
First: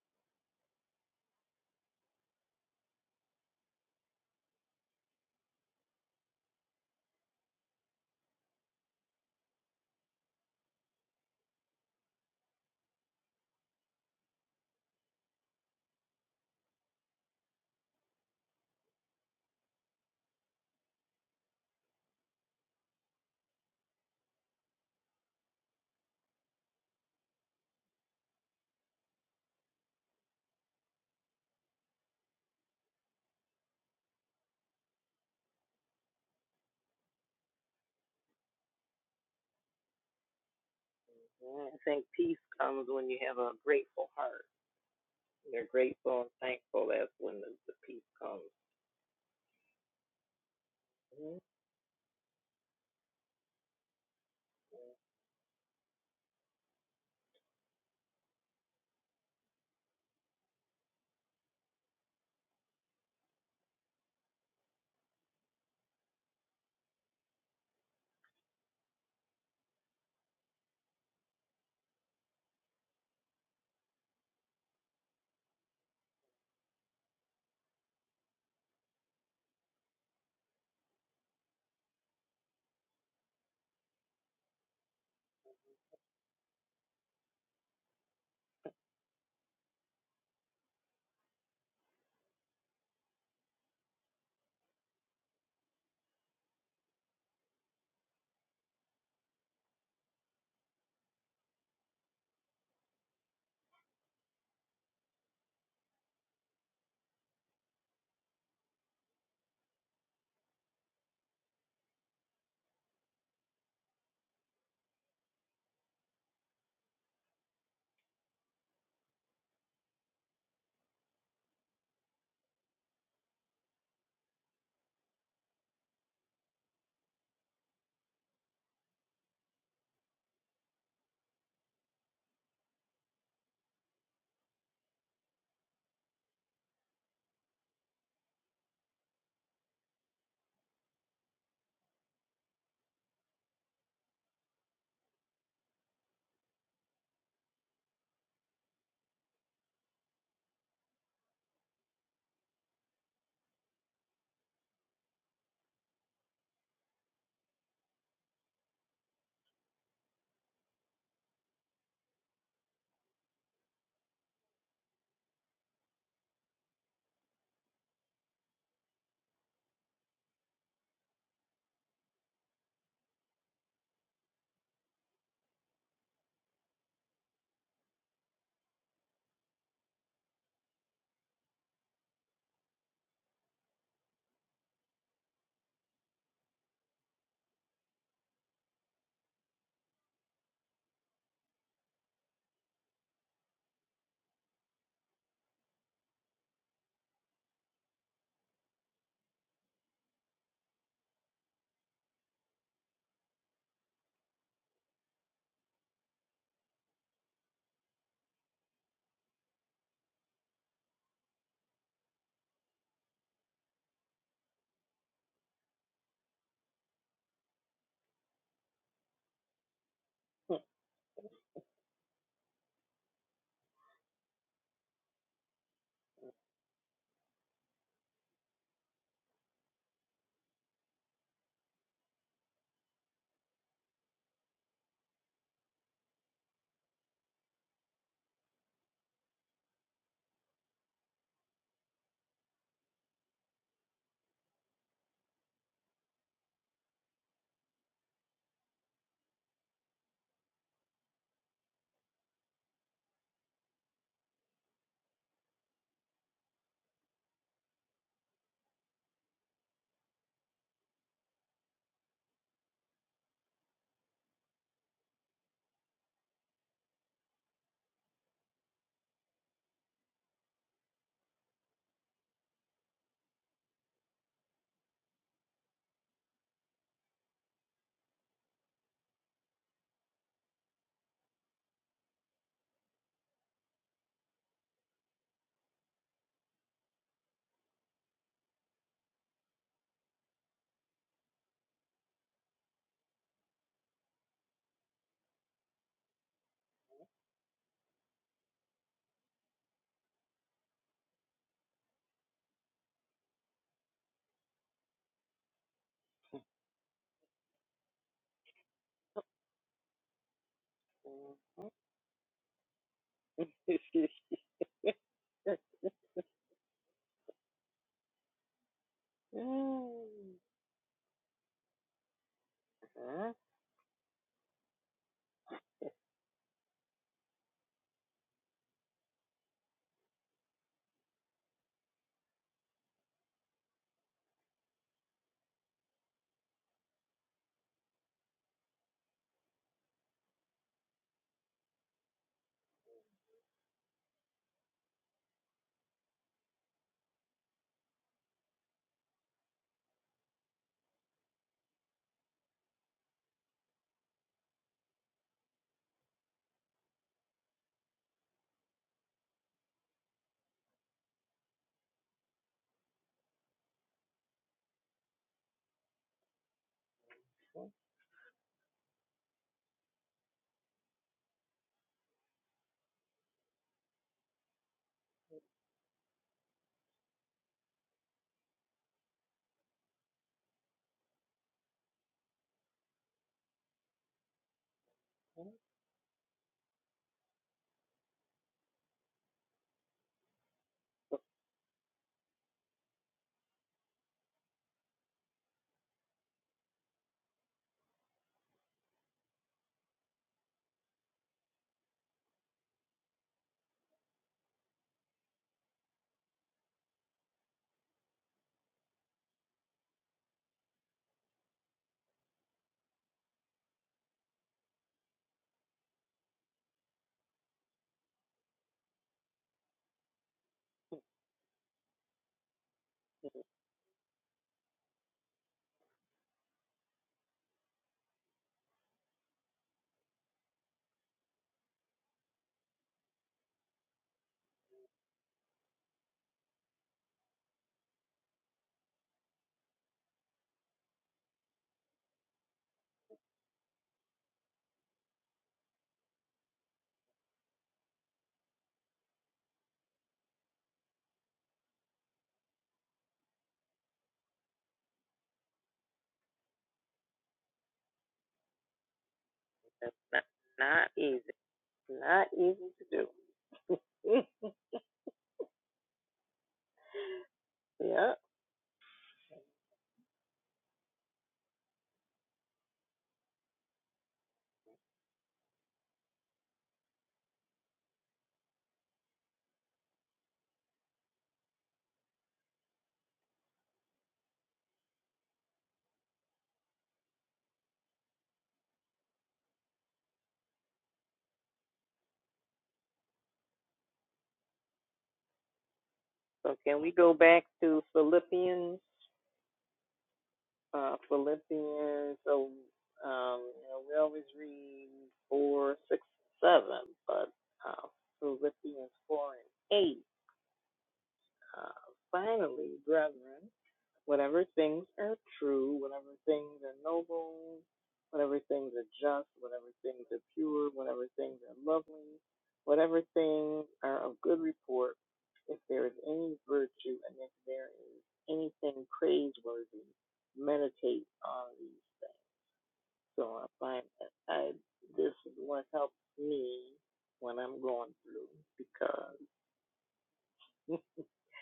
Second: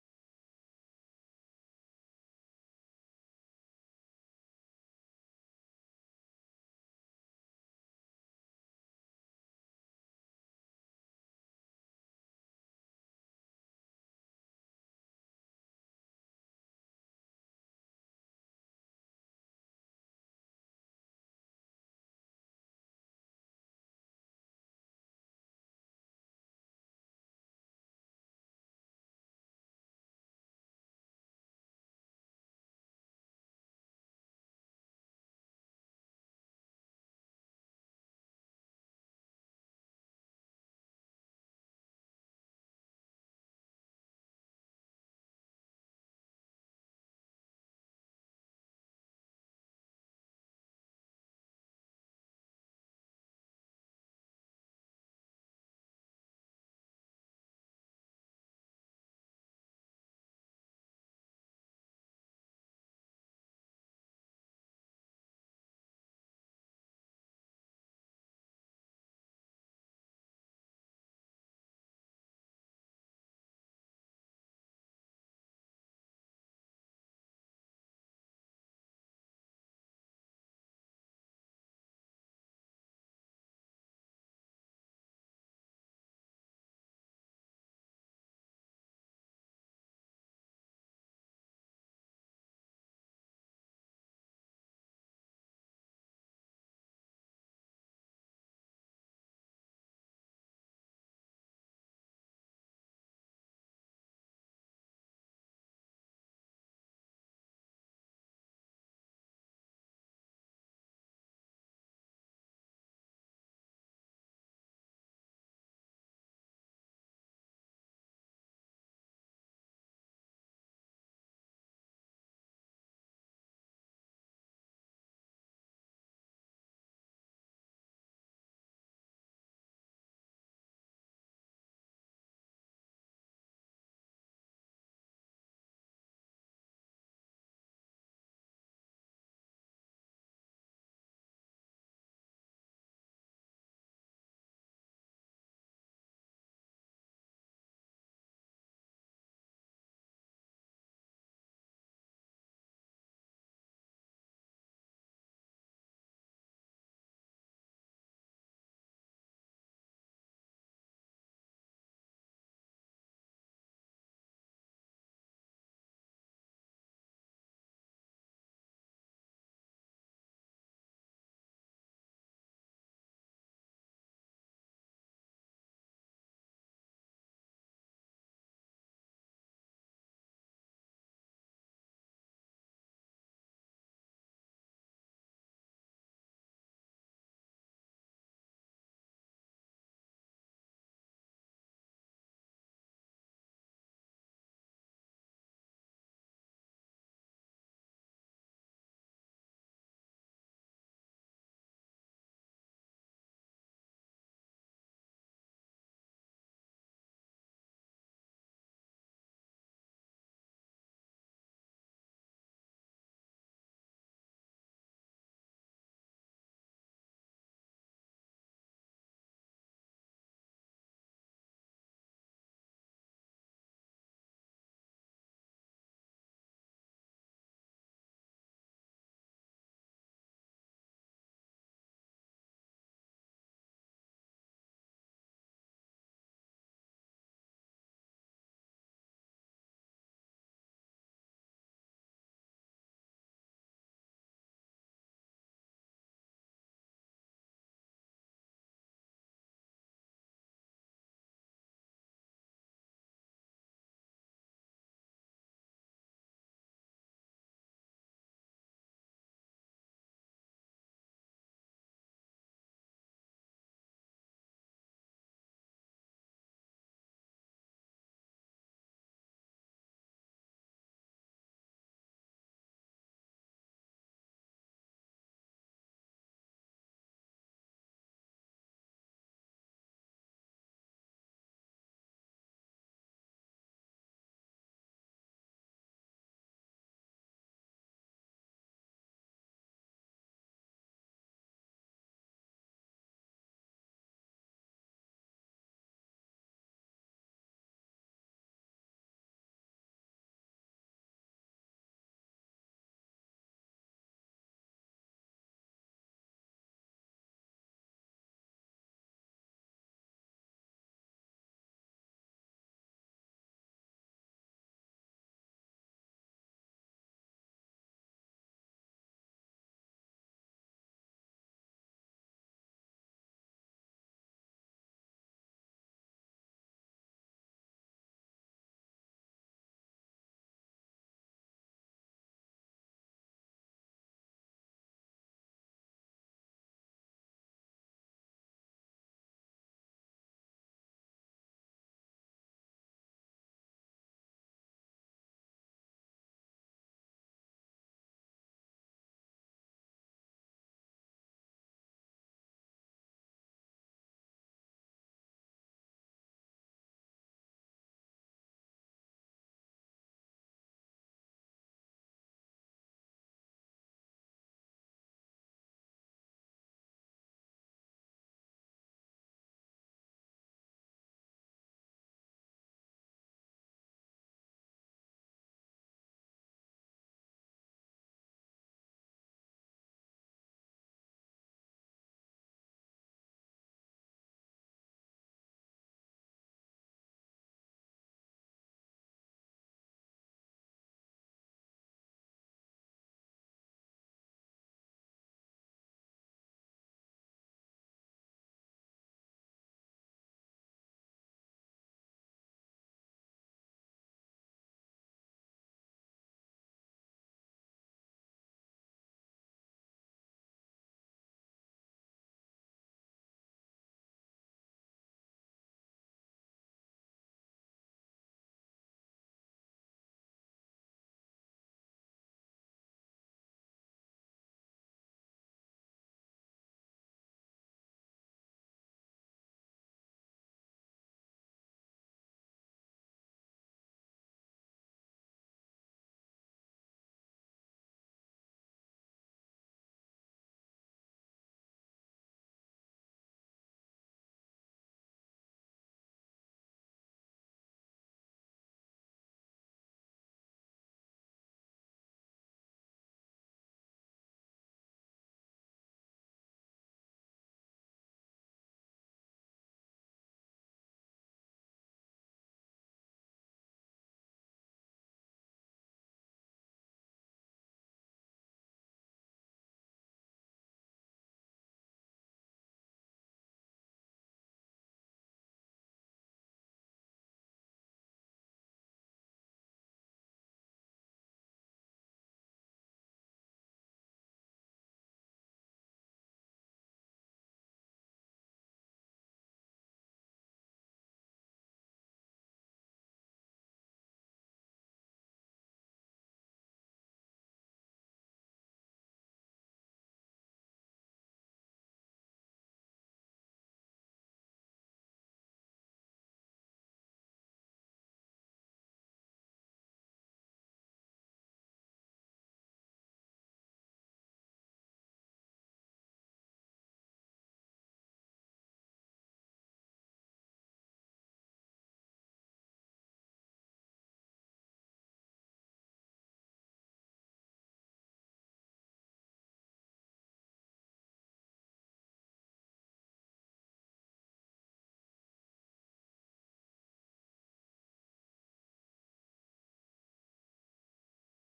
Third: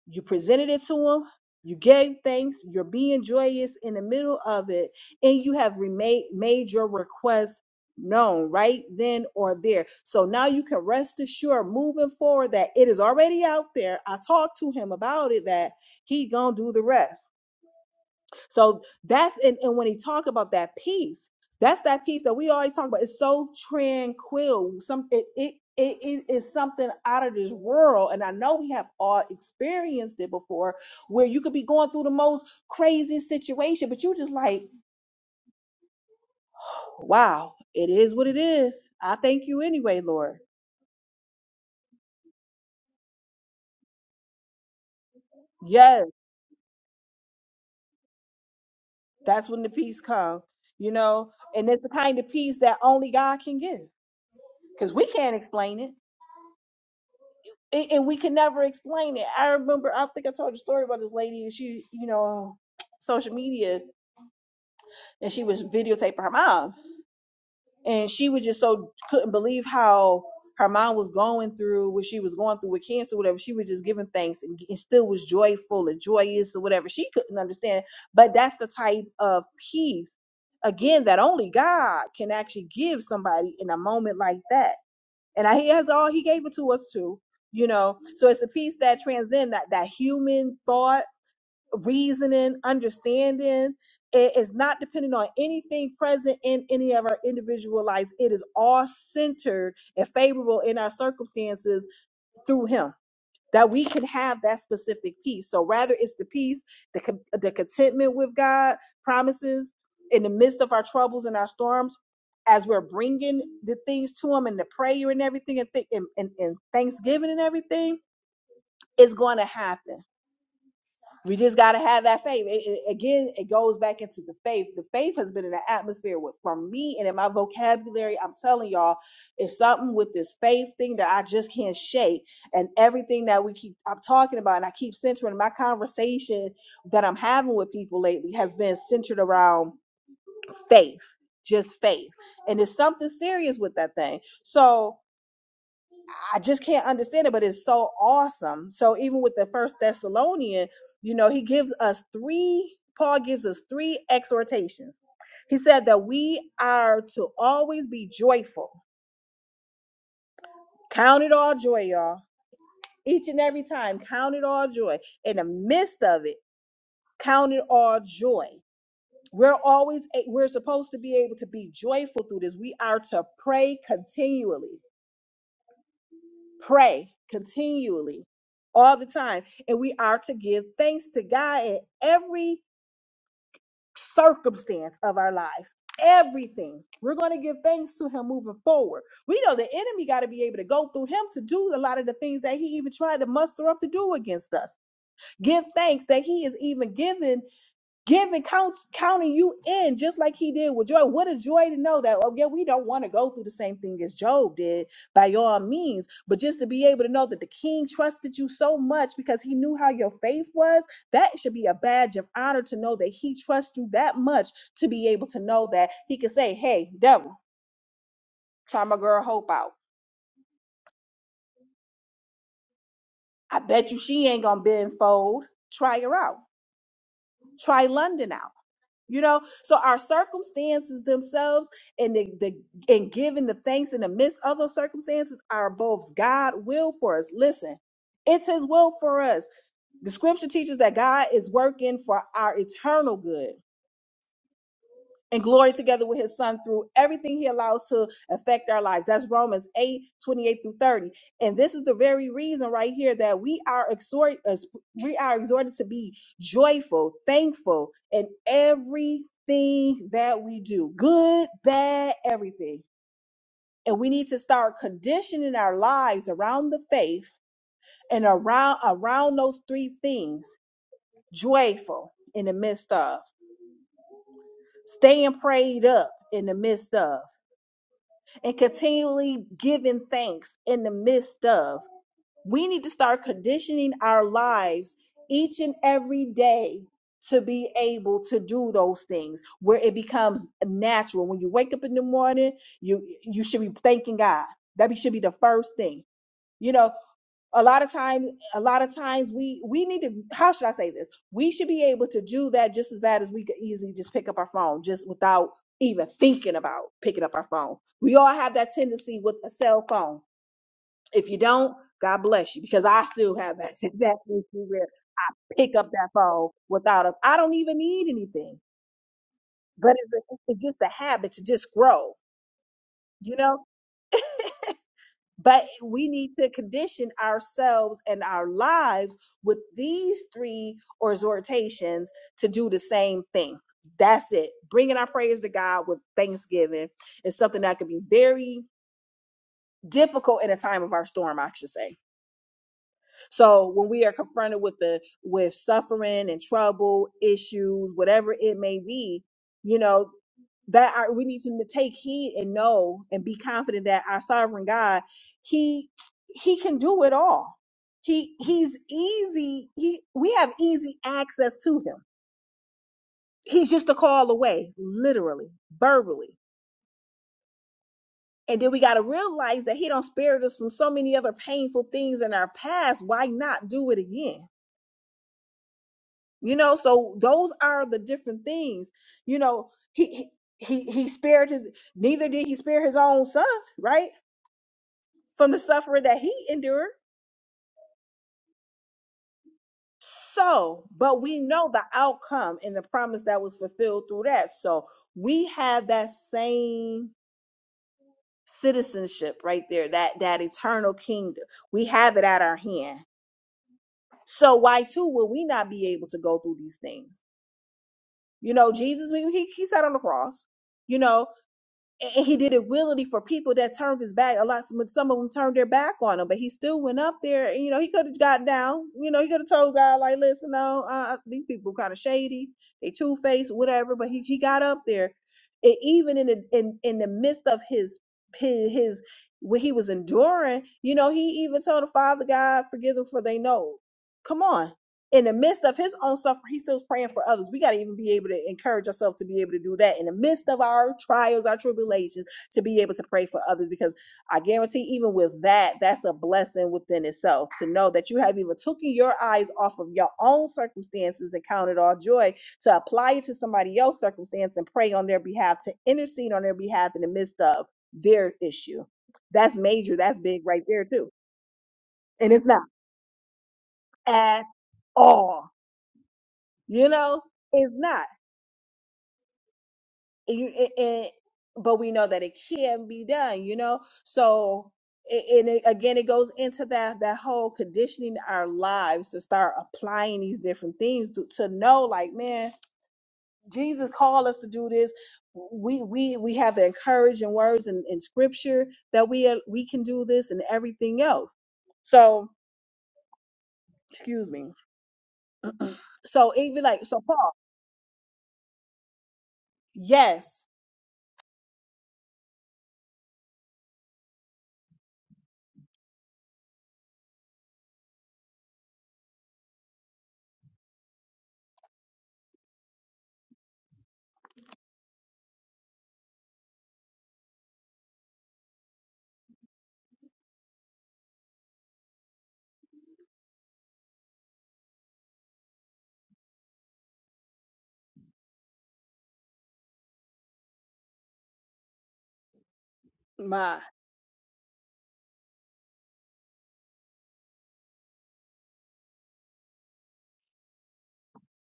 Speaker 1: you presented it to him you gave thanks you're being joyous in the middle of it and you have remade made your request known right then or there so now you can rest assured moving forward that it is already out there i talked to him about it that he gonna do the rest so that's and, and when he talk about that peace, that's that peace that we always talk about. It's so tranquil. Some it it it, it is something out of this world. And I know we have all experienced it before where you could be going through the most crazy situation, but you just like, wow, it is what it is. I thank you anyway, Lord.
Speaker 2: Yeah. I think peace comes when you have a grateful heart. You're
Speaker 1: Yes,
Speaker 2: grateful and thankful. That's when the, the peace comes.
Speaker 1: that's when the peace comes, you know,
Speaker 2: Mhm.
Speaker 1: and it's the kind of peace that only God can give because we can't explain it. and, and we could never explain it. I remember, I think I told the story about this lady, and she, you know, social media, and she was videotaping her mom, and she was just so couldn't believe how her mom was going through what she was going through with cancer, whatever. She was just giving thanks and, and still was joyful and joyous or whatever. She couldn't understand, but that's the type of peace. Again, that only God can actually give somebody in a moment like that and I, he has all he gave it to us too you know so it's a piece that transcends that that human thought reasoning understanding it is not dependent on anything present in any of our individual lives it is all centered and favorable in our circumstances through him that we can have that specific peace. So rather it's the peace, the, con- the contentment with God promises in the midst of our troubles and our storms, as we're bringing the things to Him and the prayer and everything and, th- and, and, and thanksgiving and everything, it's going to happen. We just got to have that faith. It- it- again, it goes back into the faith. The faith has been in the atmosphere with for me and in my vocabulary. I'm telling y'all, it's something with this faith thing that I just can't shake. And everything that we keep I'm talking about, and I keep centering my conversation that I'm having with people lately has been centered around faith, just faith. And it's something serious with that thing. So I just can't understand it, but it's so awesome. So even with the first Thessalonian, you know, he gives us three, Paul gives us three exhortations. He said that we are to always be joyful. Count it all joy, y'all. Each and every time, count it all joy. In the midst of it, count it all joy. We're always we're supposed to be able to be joyful through this. We are to pray continually. pray continually all the time and we are to give thanks to god in every circumstance of our lives everything we're going to give thanks to him moving forward we know the enemy got to be able to go through him to do a lot of the things that he even tried to muster up to do against us give thanks that he is even given giving count counting you in just like he did with joy what a joy to know that oh yeah we don't want to go through the same thing as job did by all means but just to be able to know that the king trusted you so much because he knew how your faith was that should be a badge of honor to know that he trusts you that much to be able to know that he could say hey devil try my girl hope out i bet you she ain't gonna bend fold try her out try london out You know, so our circumstances themselves and the, the and giving the thanks in the midst of those circumstances are both God will for us. Listen, it's his will for us. The scripture teaches that God is working for our eternal good and glory together with his son through everything he allows to affect our lives. That's Romans 8 28 through 30. And this is the very reason right here that we are exhort us we are exhorted to be joyful, thankful in everything that we do, good, bad, everything. And we need to start conditioning our lives around the faith and around around those three things. Joyful in the midst of, staying prayed up in the midst of and continually giving thanks in the midst of. We need to start conditioning our lives each and every day to be able to do those things where it becomes natural. When you wake up in the morning, you you should be thanking God. That be- should be the first thing. You know, a lot of times a lot of times we we need to how should i say this we should be able to do that just as bad as we could easily just pick up our phone just without even thinking about picking up our phone we all have that tendency with a cell phone if you don't god bless you because i still have that that tendency where pick up that phone without a i don't even need anything but it's, it's just a habit to just grow you know But we need to condition ourselves and our lives with these three exhortations to do the same thing. That's it. Bringing our praise to God with thanksgiving is something that can be very difficult in a time of our storm, I should say so when we are confronted with the with suffering and trouble, issues, whatever it may be, you know, that our, we need to take heed and know and be confident that our sovereign God, he he can do it all. He he's easy. He we have easy access to him. He's just a call away, literally, verbally. And then we got to realize that he don't spare us from so many other painful things in our past. Why not do it again? you know so those are the different things you know he he he he spared his neither did he spare his own son right from the suffering that he endured so but we know the outcome and the promise that was fulfilled through that so we have that same citizenship right there that that eternal kingdom we have it at our hand so why too will we not be able to go through these things you know jesus we, he, he sat on the cross you know and he did it willingly for people that turned his back. A lot, some, some of them turned their back on him, but he still went up there. And, you know, he could have got down. You know, he could have told God like, "Listen, no, uh, these people kind of shady, they two faced, whatever." But he, he got up there, and even in the in in the midst of his his, his what he was enduring, you know, he even told the Father God, "Forgive them, for they know." Come on, in the midst of his own suffering, he's still praying for others. We got to even be able to encourage ourselves to be able to do that in the midst of our trials, our tribulations, to be able to pray for others. Because I guarantee, even with that, that's a blessing within itself to know that you have even taken your eyes off of your own circumstances and counted all joy to apply it to somebody else's circumstance and pray on their behalf, to intercede on their behalf in the midst of their issue. That's
Speaker 2: That's
Speaker 1: major. That's
Speaker 2: not,
Speaker 1: big right there,
Speaker 2: not
Speaker 1: too.
Speaker 2: easy. Not
Speaker 1: And it's
Speaker 2: easy
Speaker 1: not
Speaker 2: to do.
Speaker 1: at all you know it's not
Speaker 2: yeah.
Speaker 1: You- it, it, but we know that it can be done you know so a- and it, again it goes into that that whole conditioning our lives to start applying these different things to, to know like man jesus called us to do this we we we have the encouraging words in, in scripture that we are, we can do this and everything else so excuse me so
Speaker 2: So
Speaker 1: even
Speaker 2: can
Speaker 1: like
Speaker 2: we
Speaker 1: so
Speaker 2: go
Speaker 1: paul
Speaker 2: back to Philippians
Speaker 1: yes
Speaker 2: uh, Philippians. So, um, you know, we always read 4, 6, and 7, but uh, Philippians 4 and 8. Uh, finally, brethren. Whatever things are true, whatever things are noble, whatever things are just, whatever things are pure, whatever things are lovely, whatever things are of good report, if there is any virtue and if there is anything praiseworthy, meditate on these things. So I
Speaker 1: my
Speaker 2: find that I, this is what helps me when I'm going through because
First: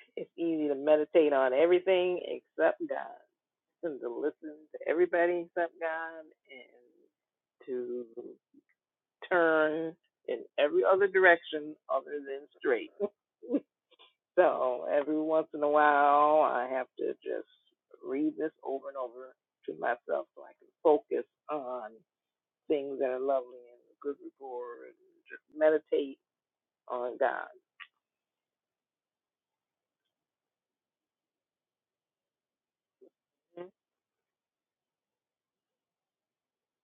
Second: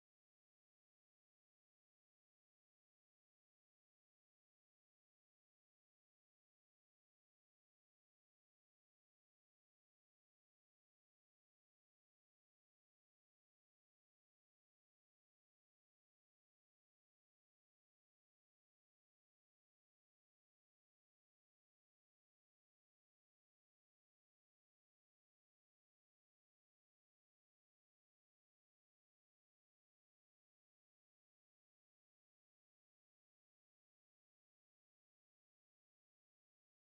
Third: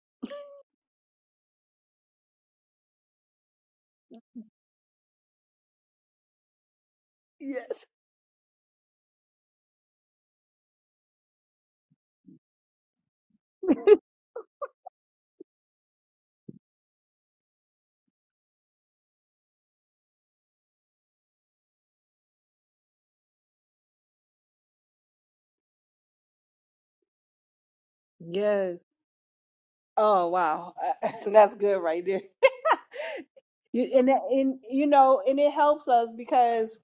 Speaker 2: it's easy to meditate on everything except God and to listen to everybody except God and
Speaker 1: yes
Speaker 2: to turn in every other direction other than straight. so every once in a while, I have to just read this over and over to myself so I can focus on things that are lovely and good rapport and just meditate on God.
Speaker 1: yes Oh wow, that's good right there. You- and that- and you know, and it helps us because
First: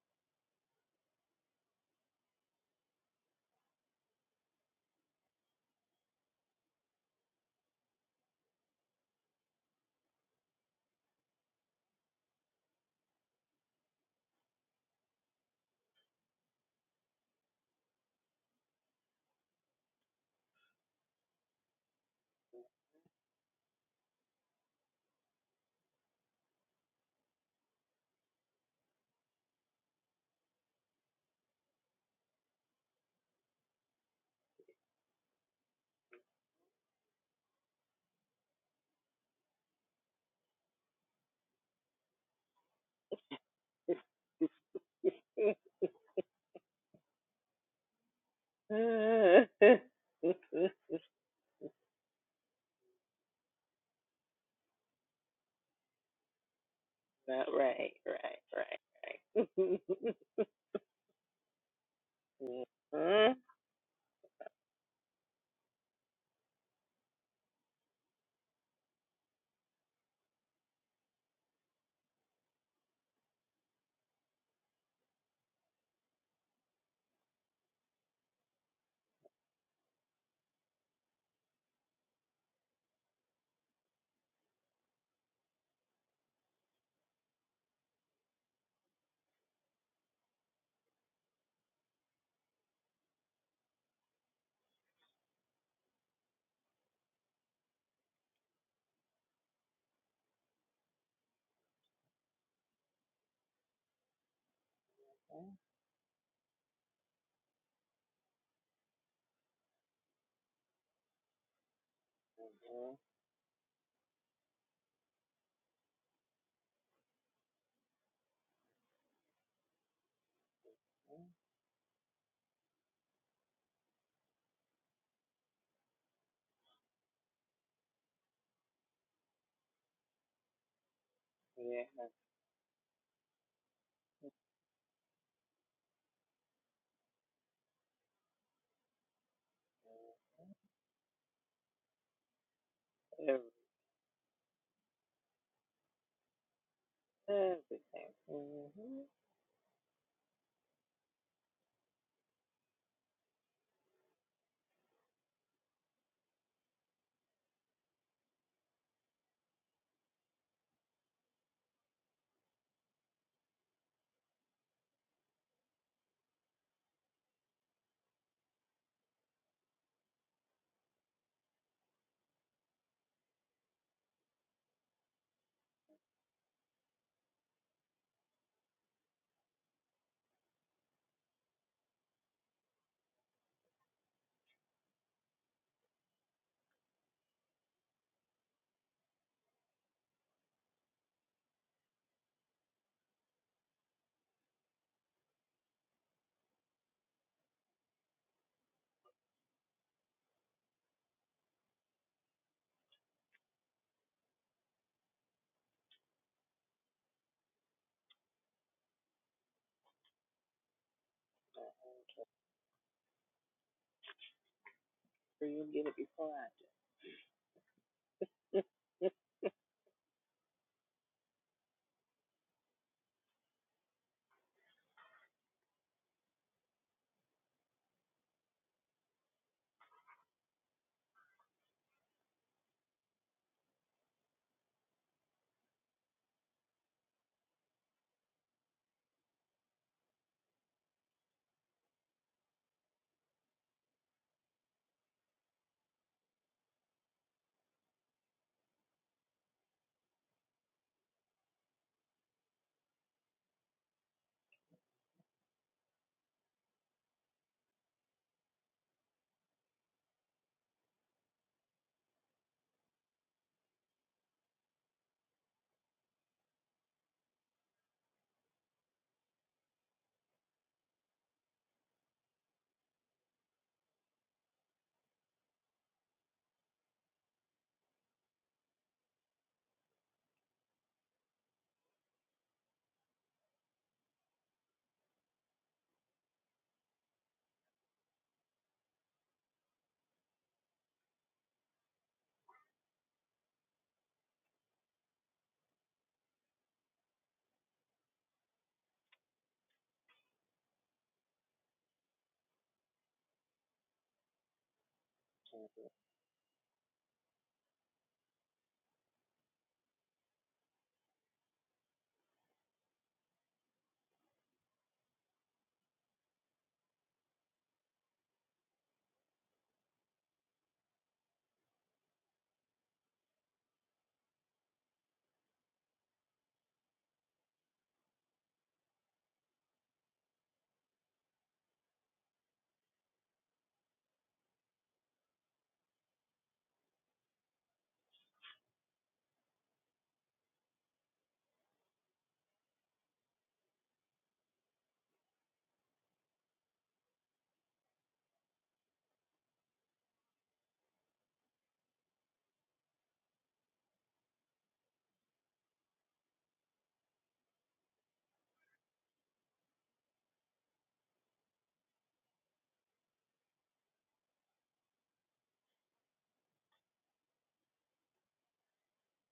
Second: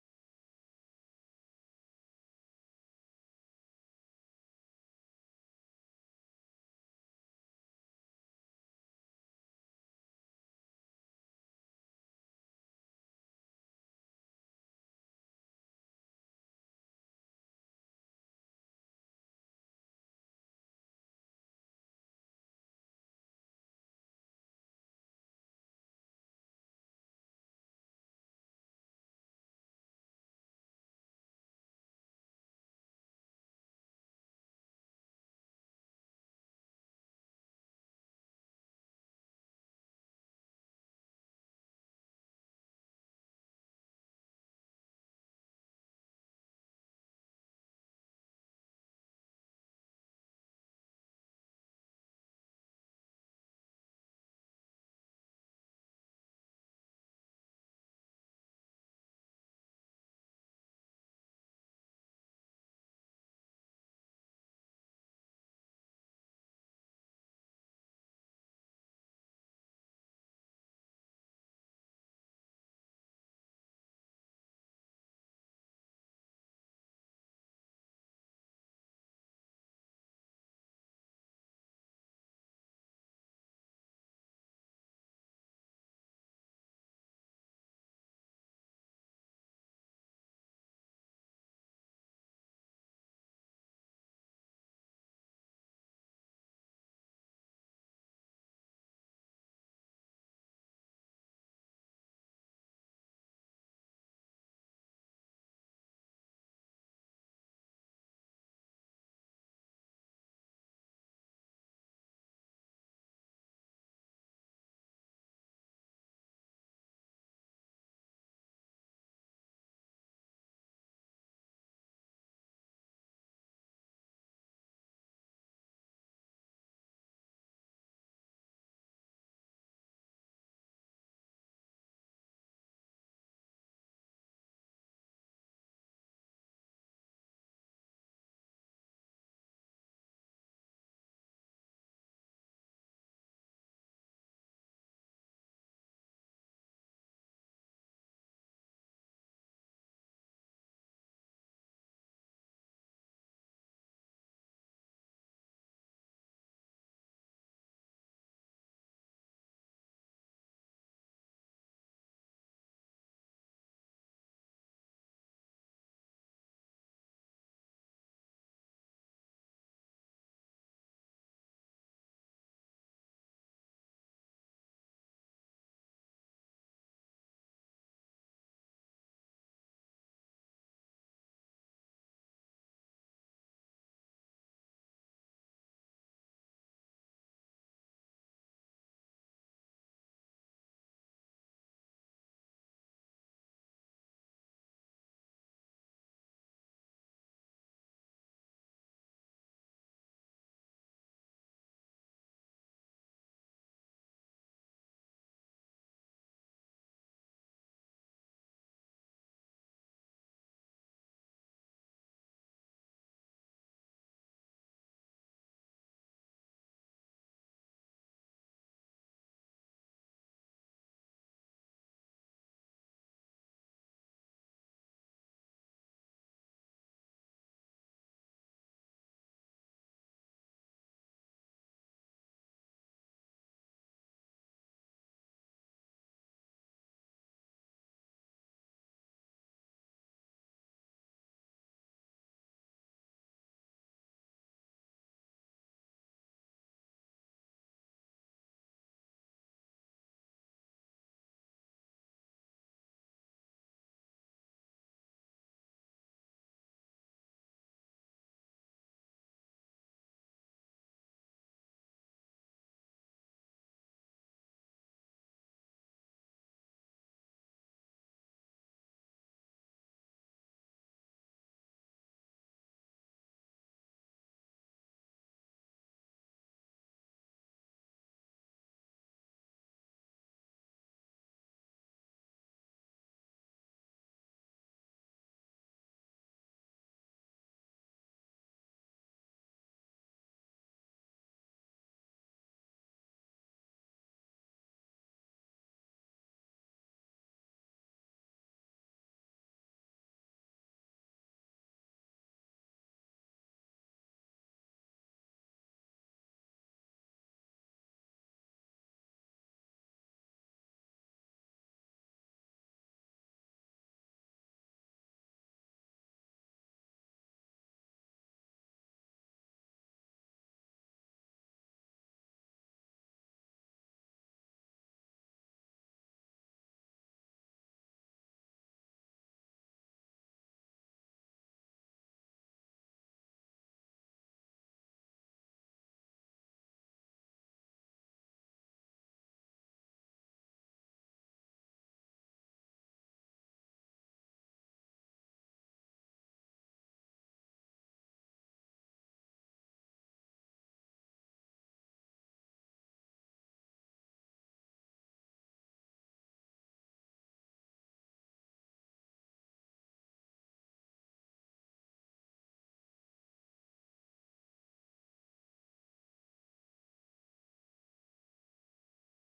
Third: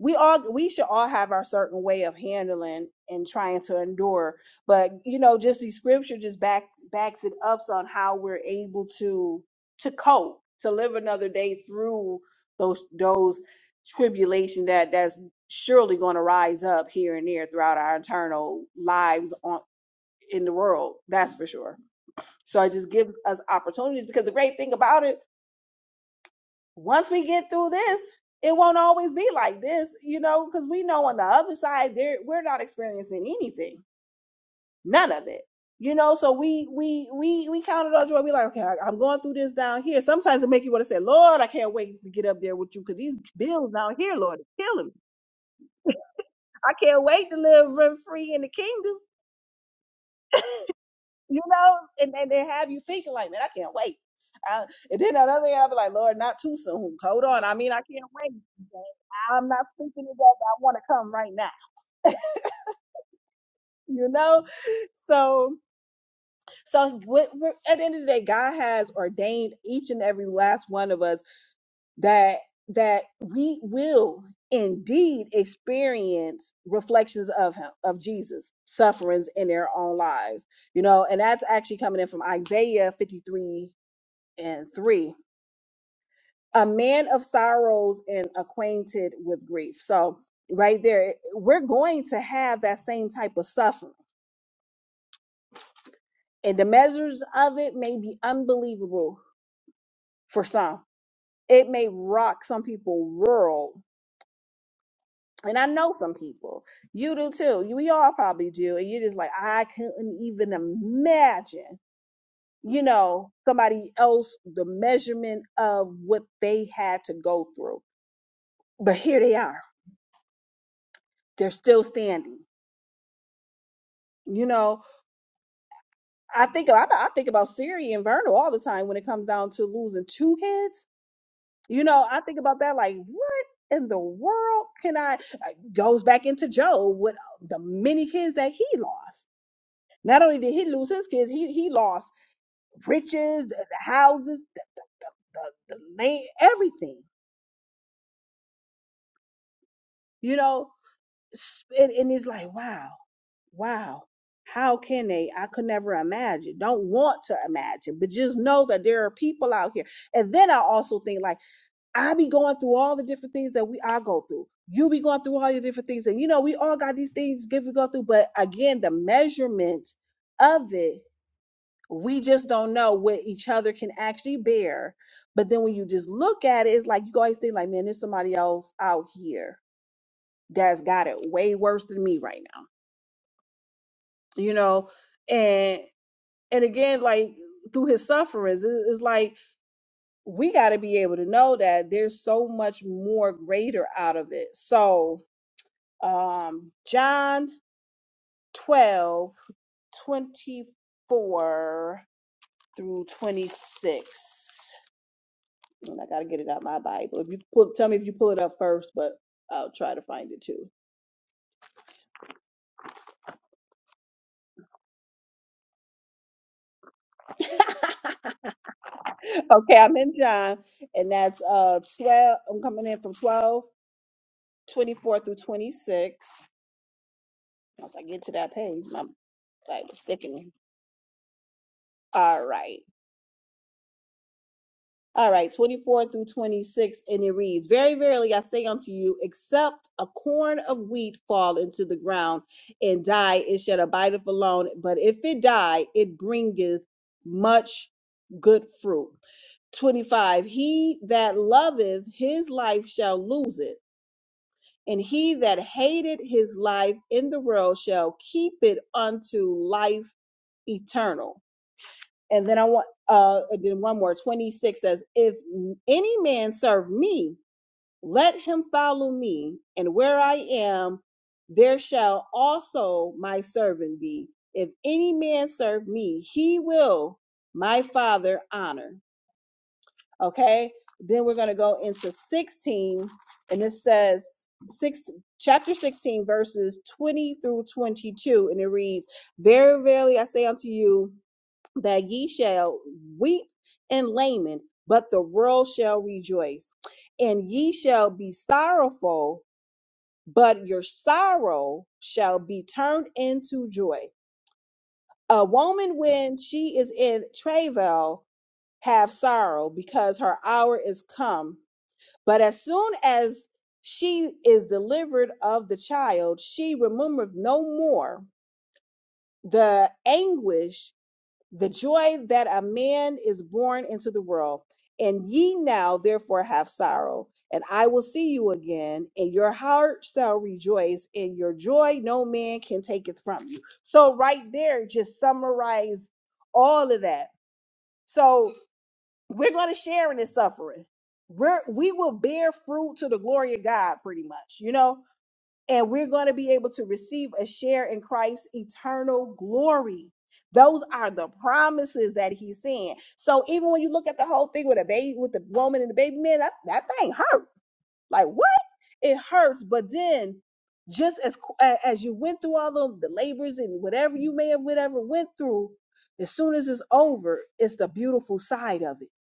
Speaker 1: we all we should all have our certain way of handling and trying to endure. But you know, just the scripture just back backs it up on how we're able to to cope, to live another day through those those tribulation that that's surely going to rise up here and there throughout our internal lives on in the world. That's for sure. So it just gives us opportunities because the great thing about it, once we get through this, it won't always be like this, you know, because we know on the other side there we're not experiencing anything, none of it, you know. So we we we we counted on joy. We like, okay, I, I'm going through this down here. Sometimes it make you want to say, Lord, I can't wait to get up there with you because these bills down here, Lord, is killing me. I can't wait to live rent free in the
Speaker 2: Not
Speaker 1: kingdom you know, and, and they have you thinking like, man, I can't wait. Uh, and then another thing, I'll be like, Lord, not too soon. Hold on. I mean, I
Speaker 2: right,
Speaker 1: can't wait.
Speaker 2: right, right,
Speaker 1: I'm not
Speaker 2: right.
Speaker 1: speaking to that. but I want to come right now.
Speaker 2: Mhm. Mhm.
Speaker 1: You know, so so what, what- at the end of the day, God has ordained each and every last one of us that that we will indeed experience reflections of Him, of Jesus' sufferings in their own lives. You know, and that's actually coming in from Isaiah 53 and three, a man of sorrows and acquainted with grief. So, right there, we're going to have that same type of suffering, and the measures of it may be unbelievable for some. It may rock some people world. And I know some people, you do too. You, we all probably do. And you're just like, I couldn't even imagine, you know, somebody else, the measurement of what they had to go through. But here they are. They're still standing You know, I think I, I think about Siri and Vernal all the time when it comes down to losing two kids.
Speaker 2: Yeah,
Speaker 1: You know, I think about that like what in the world can I I- goes back into Job with uh, the many kids that he lost. Not only did he lose his kids, he he lost riches,
Speaker 2: every,
Speaker 1: the, the houses, the, the, the land, everything.
Speaker 2: everything. Mm-hmm.
Speaker 1: You know, S- and, and it's like wow. wow, how can they? I could never imagine, don't want to imagine, but just know that there are people out here. And then I also think like I be going through all the different things that we I go through. You be going through all your different things. And you know, we all got these things give we go through, but again, the measurement of it, we just don't know what each other can actually bear. But then when you just look at it, it's like you always think like, man, there's somebody else out here that's got it way worse than me right now. You know, and and again like through his sufferings it- it's like we got to be able to know that there's so much more greater out of it so um john twelve twenty four through 26 and i gotta get it out of my bible if you pull tell me if you pull it up first but i'll try to find it too
Speaker 2: So you get it before I do.
Speaker 1: okay i'm in john and that's uh 12 i'm coming in from 12 24 through 26 Once I get to that page, my like was thickening. All right. All right, 24 through 26, and it reads, Very verily I say unto you, except a corn of wheat fall into the ground and die, it shall abideth alone. But if it die, it bringeth much good fruit. 25 he that loveth his life shall lose it and he that hated his life in the world shall keep it unto life eternal And then I want uh then one more 26 says, if any man serve me, let him follow me, and where I am, there shall also my servant be. If any man serve me, he will my father honor. Okay. Then we're gonna go into 16, and it says six chapter 16, verses 20 through 22, and it reads, Very, verily I say unto you that ye shall weep and lament, but the world shall rejoice. And ye shall be sorrowful, but your sorrow shall be turned into joy. A woman, when she is in travail, have sorrow because her hour is come. But as soon as she is delivered of the child, she remembereth no more the anguish the joy that a man is born into the world. And ye now therefore have sorrow, and I will see you again, and your heart shall rejoice, and your joy no man can take it from you. So right there, just summarize all of that. So we're going to share in this suffering. We're we will bear fruit to the glory of God, pretty much, you know and we're going to be able to receive a share in Christ's eternal glory. Those are the promises that he's saying. So even when you look at the whole thing with a baby, with the woman and the baby man, that, that thing hurt. Like what? It hurts. But then, just as qu- a- as you went through all of the labors and whatever you may have whatever went through, as soon as it's over, it's the beautiful side of it.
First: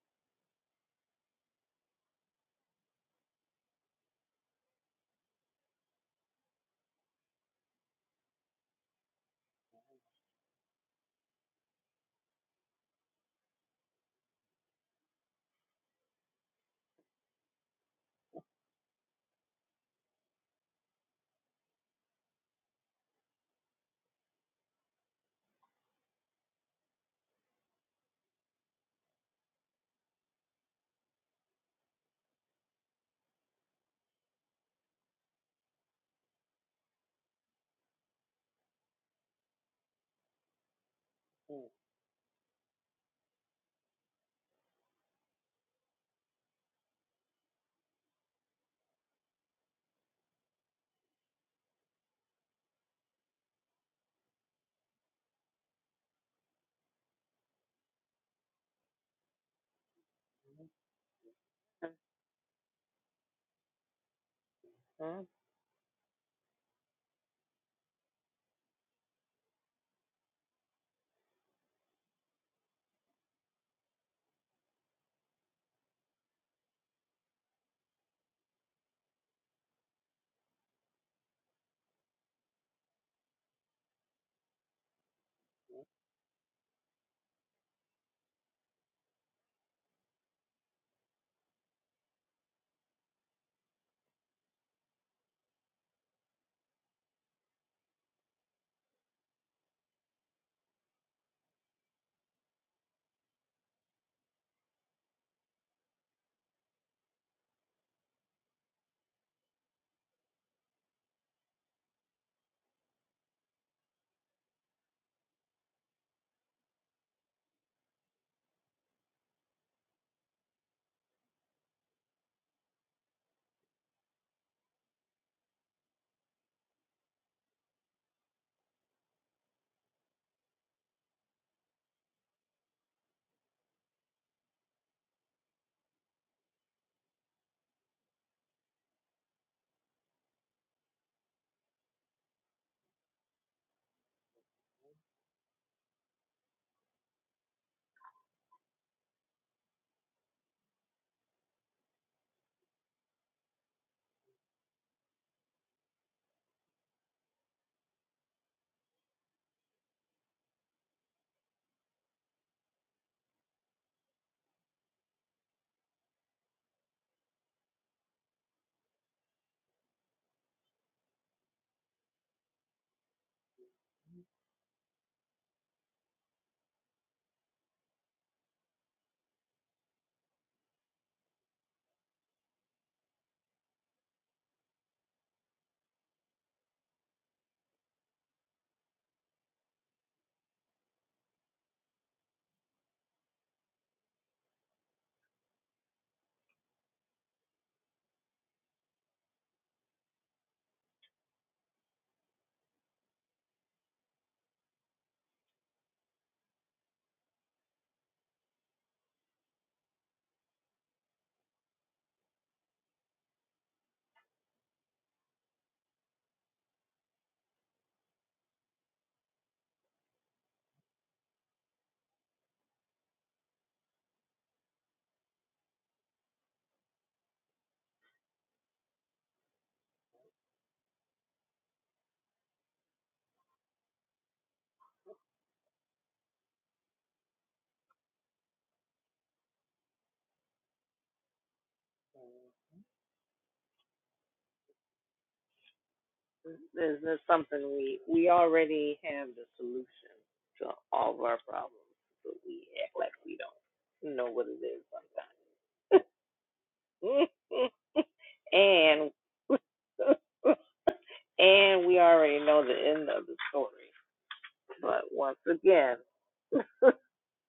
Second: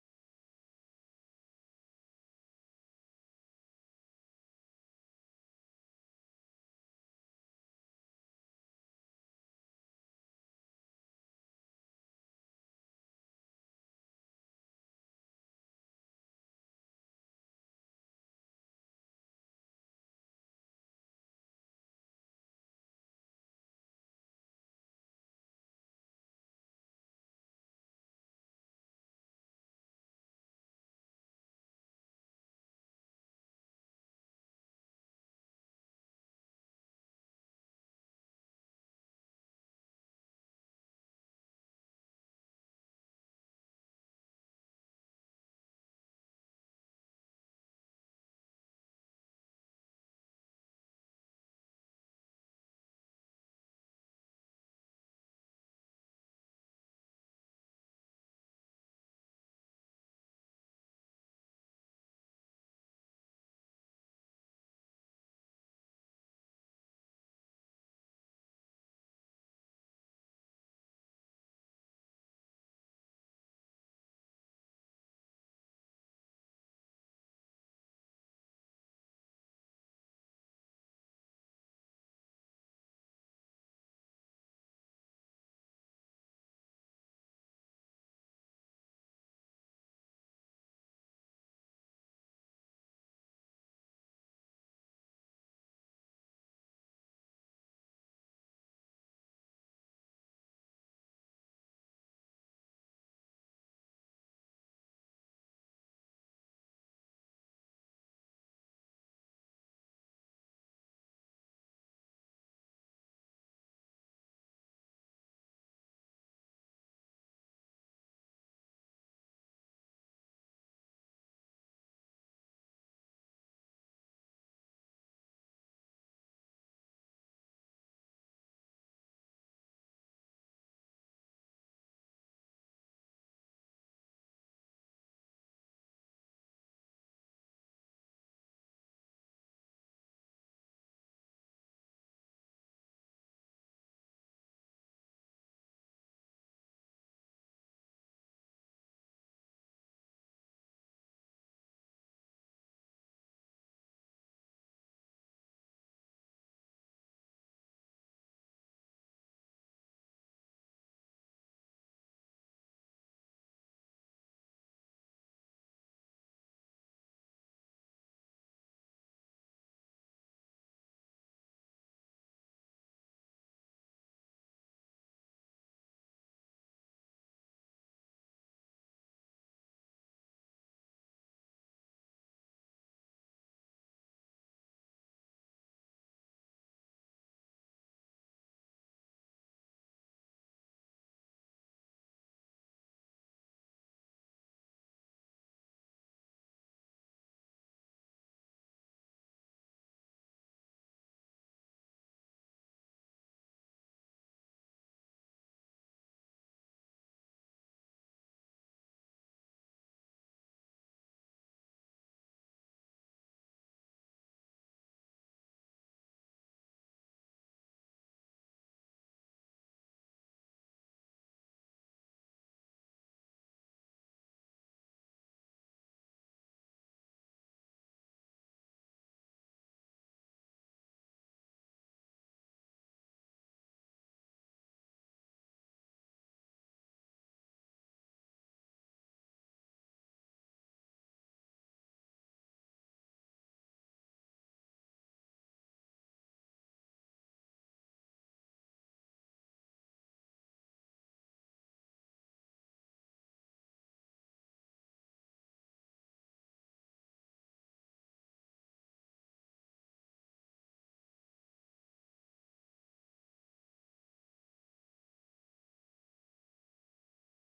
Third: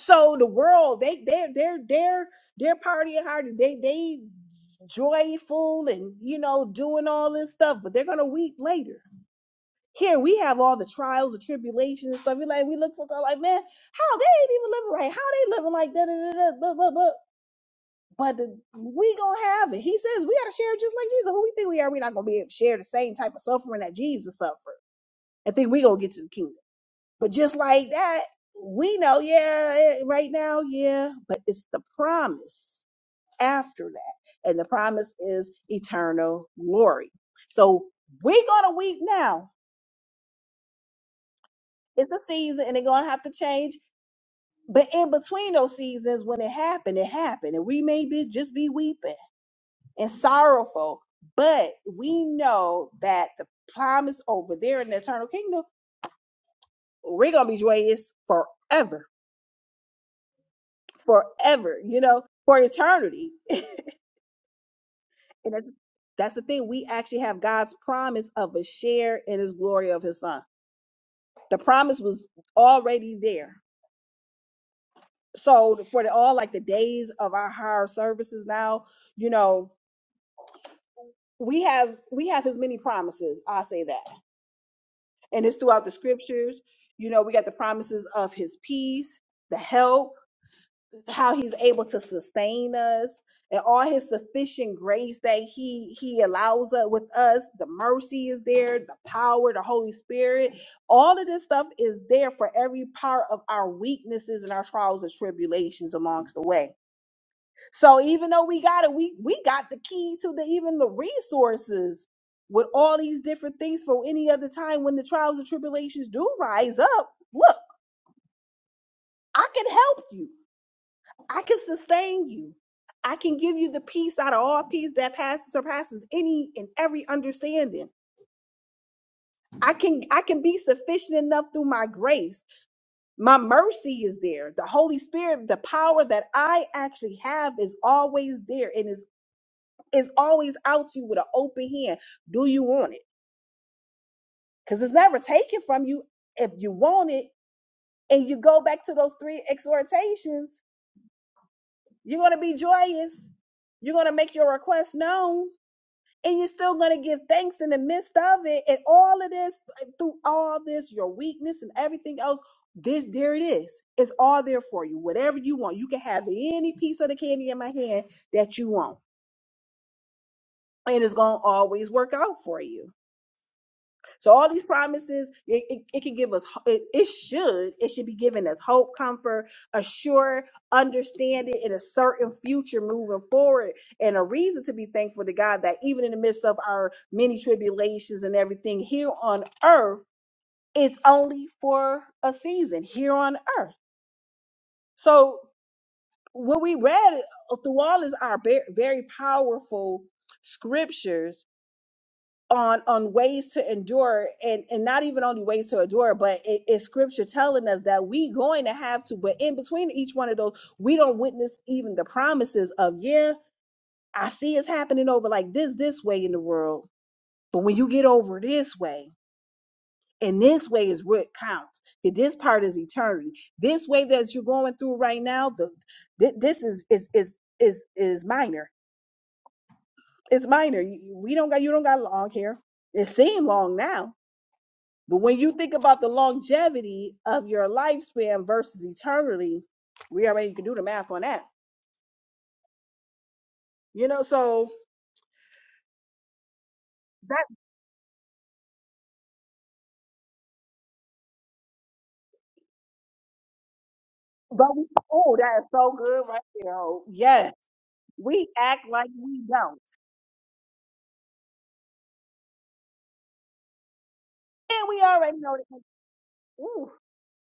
Speaker 1: So the world, they they're they're they're they're partying hard. They they joyful and you know doing all this stuff but they're gonna weep later here we have all the trials the tribulations and stuff we like we look sometimes like man how they ain't even living right how they living like da da da da but but but but the- we gonna have it he says we gotta share it just like jesus who we think we are we are not gonna be able to share the same type of suffering that jesus suffered I think we gonna get to the kingdom but just like that we know yeah eh, right now yeah but it's the promise after that. And the promise is eternal glory. So we're going to weep now.
Speaker 2: Mhm.
Speaker 1: It's a season and they're going to have to change. But in between those seasons, when it happened, it happened. And we may be just be weeping and sorrowful. But we know that the promise over there in the eternal kingdom, we're going to be joyous forever, forever, you know, for eternity.
Speaker 2: Mhm.
Speaker 1: And that's that's the thing. We actually have God's promise of a share in his glory of his son. The promise was already there. So for the, all like the days of our higher services now, you know, we have we have his many promises. I say that, and it's throughout the scriptures. You know, we got the promises of his peace, the help, how he's able to sustain us and all his sufficient grace that he he allows us with us the mercy is there the power the holy spirit all of this stuff is there for every part of our weaknesses and our trials and tribulations amongst the way so even though we got it we we got the key to the even the resources with all these different things for any other time when the trials and tribulations do rise up look i can help you I can sustain you. I can give you the peace out of all peace that passes surpasses any and every understanding. I can I can be sufficient enough through my grace. My mercy is there. The Holy Spirit, the power that I actually have is always there and is is always out to you with an open hand. Do you want it? Because it's never taken from you if you want it. And you go back to those three exhortations, you're gonna be joyous. You're gonna make your request known and you're still going to give thanks in the midst of it and all of this like, through all this your weakness and everything else this there it is it's all there for you whatever you want you can have any piece of the candy in my hand that you want and it's going to always work out for you so all these promises, it, it, it can give us, it, it should, it should be giving us hope, comfort, a sure understanding and a certain future moving forward and a reason to be thankful to God that even in the midst of our many tribulations and everything here on earth, it's only for a season here on earth. So what we read through all is our very, very powerful scriptures on on ways to endure and and not even only ways to endure but it, it's scripture telling us that we going to have to but in between each one of those we don't witness even the promises of yeah i see it's happening over like this this way in the world but when you get over this way and this way is what counts that this part is eternity this way that you're going through right now the thi- this is is is is is minor it's minor You- you- we don't got you don't got long hair it seemed long now But when you think about the longevity of your lifespan versus eternity, we already can do the math on that. You know, so
Speaker 2: There's, there's
Speaker 1: that
Speaker 2: something we we already have the solution to all of our problems, but we act like we don't know what it
Speaker 1: but
Speaker 2: is
Speaker 1: we oh, that is so good right there.
Speaker 2: sometimes.
Speaker 1: Oh, yes. We act like
Speaker 2: and
Speaker 1: we don't.
Speaker 2: and we already know the end of the story,
Speaker 1: And we
Speaker 2: but once
Speaker 1: already know that.
Speaker 2: again.
Speaker 1: Ooh,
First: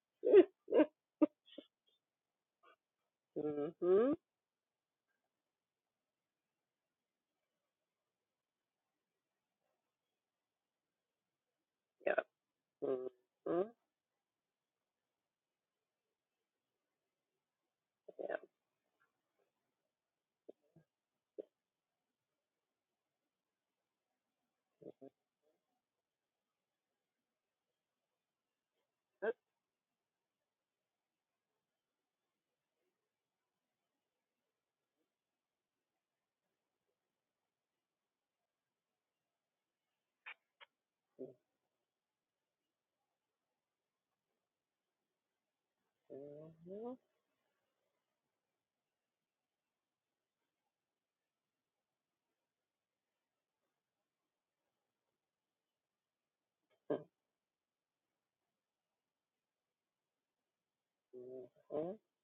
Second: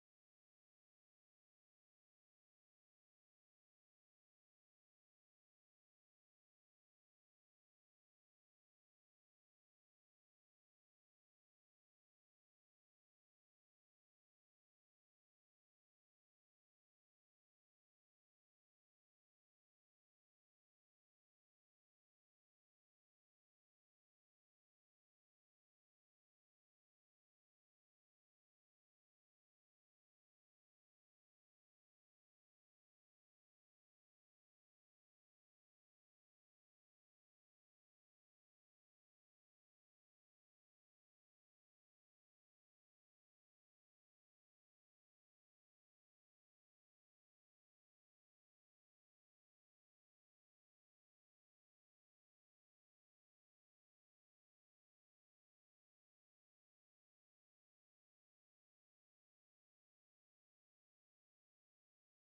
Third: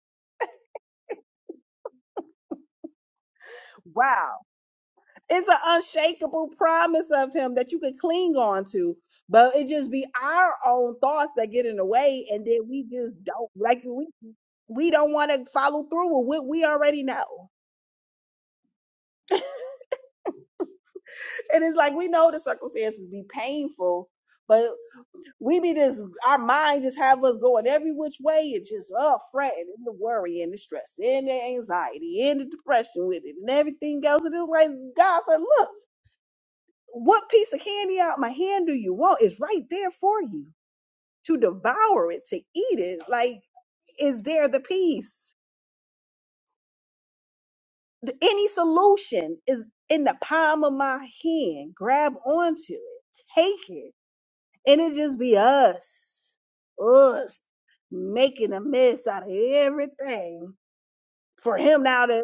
Speaker 2: mhm.
Speaker 1: wow. It's an unshakable promise of him that you can cling on to. But it just be our own thoughts that get in the
Speaker 2: yeah.
Speaker 1: way and then we just don't
Speaker 2: hmm
Speaker 1: like we we don't want to follow through with what we already know.
Speaker 2: Yeah.
Speaker 1: And it's like we know the circumstances be painful, but we be this our mind just have us going every which way and just uh
Speaker 2: that's
Speaker 1: fretting and the worry and the stress and the anxiety and the depression with it and everything else. And it's like God said, Look, what piece of candy out my hand do you want? It's right there for you to devour it, to eat it. Like, is there the peace?
Speaker 2: Mm-hmm.
Speaker 1: The- Any solution is in the palm of my hand. Grab onto it, take it And it just be us, us making a mess out of everything for him
Speaker 2: Mm-hmm.
Speaker 1: now to,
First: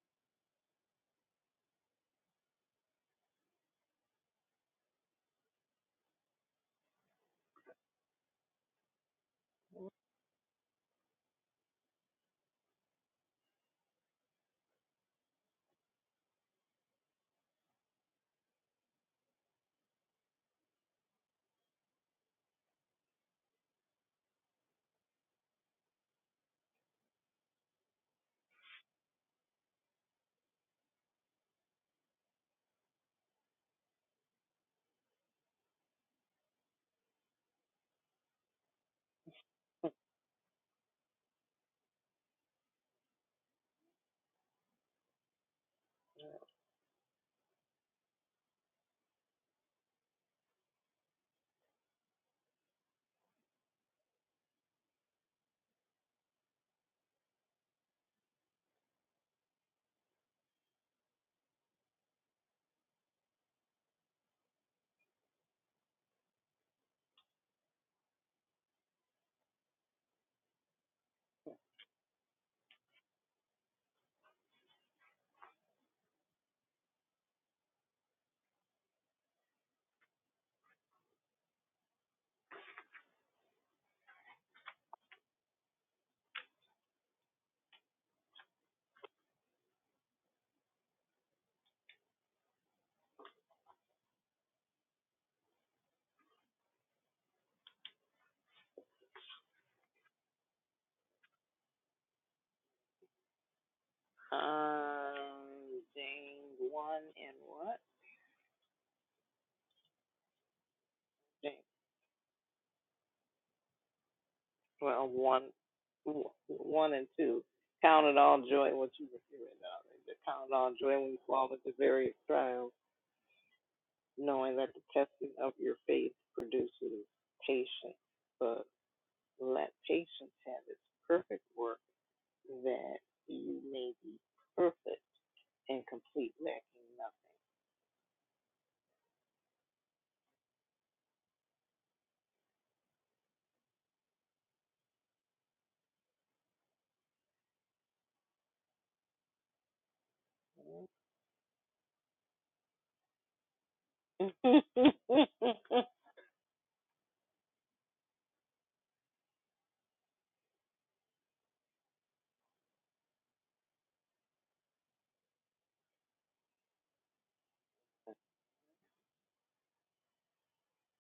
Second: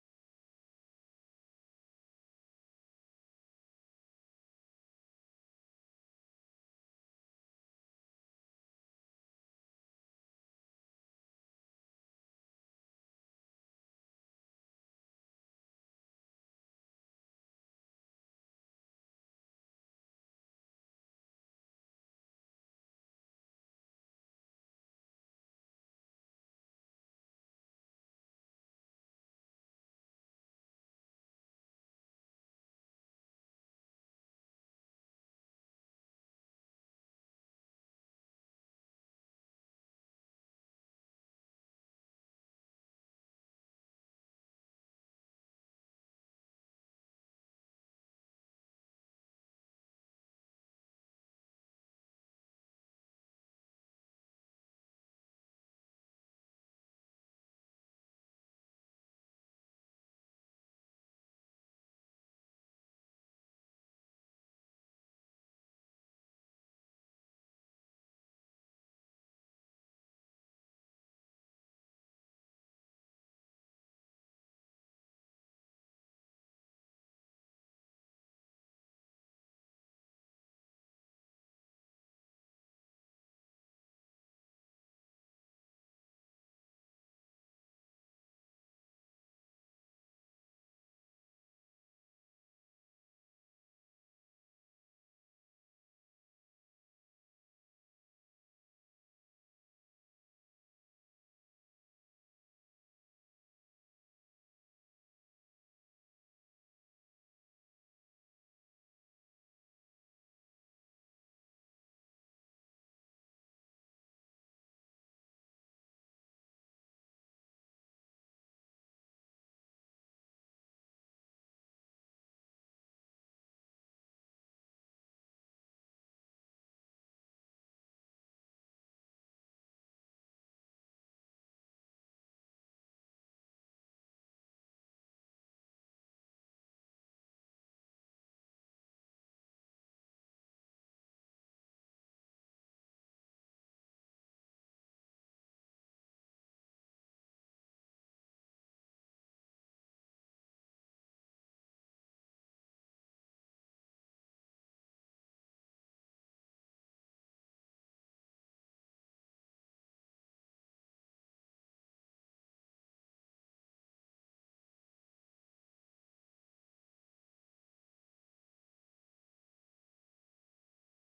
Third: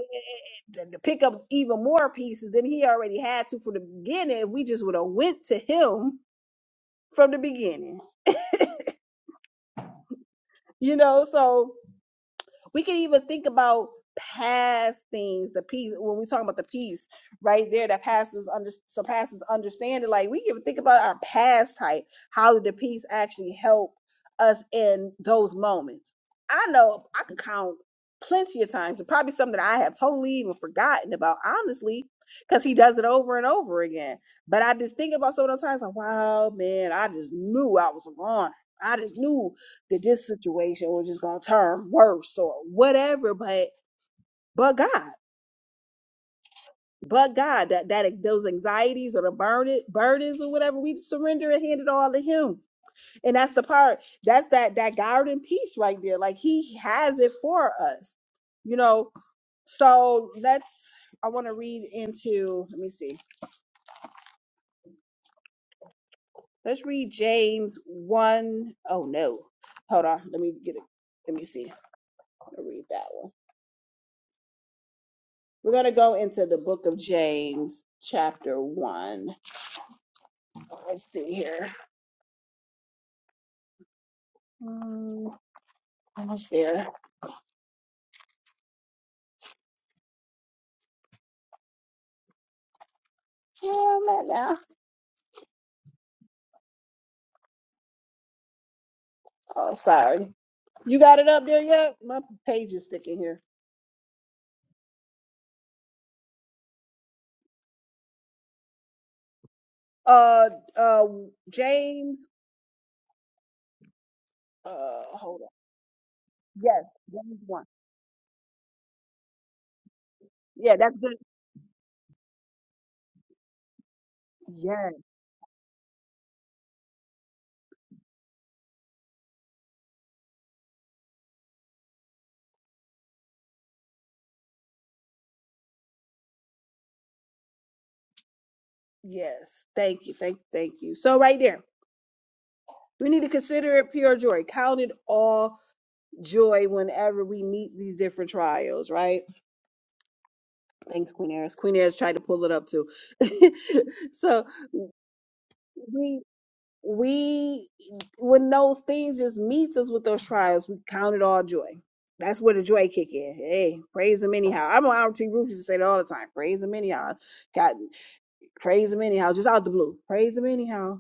Speaker 1: to to pick up even more pieces than he already had to from the beginning. If we just would have went to him from the beginning, you know, so We can even think about past things, the peace when we talk about the peace right there that passes under surpasses understanding. Like we can think about our past type. How did the peace actually help us in those moments? I know I could count plenty of times, and probably something that I have totally even forgotten about, honestly, because he does it over and over again. But I just think about some of those times, like, wow, man, I just knew I was a goner. I just knew that this situation was just going to turn worse or whatever. But but God, but God, that that those anxieties or the burden burdens or whatever, we surrender and hand it all to Him. And that's the part. That's that that garden piece right there. Like He has it for us, you know. So let's. I want to read into. Let me see. Let's read James one. Oh no. Hold on. Let me get it. Let me see. I'm to read that one. We're going to go into the book of James, chapter 1. Let's see here. Um, almost there. Yeah, I'm at now. Oh, sorry. You got it up there yet? My page is sticking here.
Speaker 2: Um, James one and what?
Speaker 1: Uh, uh,
Speaker 2: James
Speaker 1: James, uh,
Speaker 2: well,
Speaker 1: hold
Speaker 2: one,
Speaker 1: on.
Speaker 2: one
Speaker 1: Yes,
Speaker 2: and
Speaker 1: James
Speaker 2: two.
Speaker 1: 1.
Speaker 2: Count it all joy. What you were hearing now? Count it all
Speaker 1: Yeah, that's
Speaker 2: joy when
Speaker 1: good.
Speaker 2: you fall into various trials, knowing that the
Speaker 1: Yes,
Speaker 2: testing of your faith produces patience. But let patience have its perfect work, that you may be perfect and complete, lacking nothing.
Speaker 1: yes. Thank you. Thank, thank you. So, right there. We need to consider it pure joy. Count it all joy whenever we meet these different trials, right? Thanks, Queen Eris. Queen Eris tried to pull it up too.
Speaker 2: um,
Speaker 1: so we we when those things just meets us with those trials, we count it all joy. That's where the joy kick in. Hey, praise him anyhow. I'm on RT Roof used to say that all the time. Praise him anyhow. God, praise him anyhow. Just out the blue. Praise him anyhow.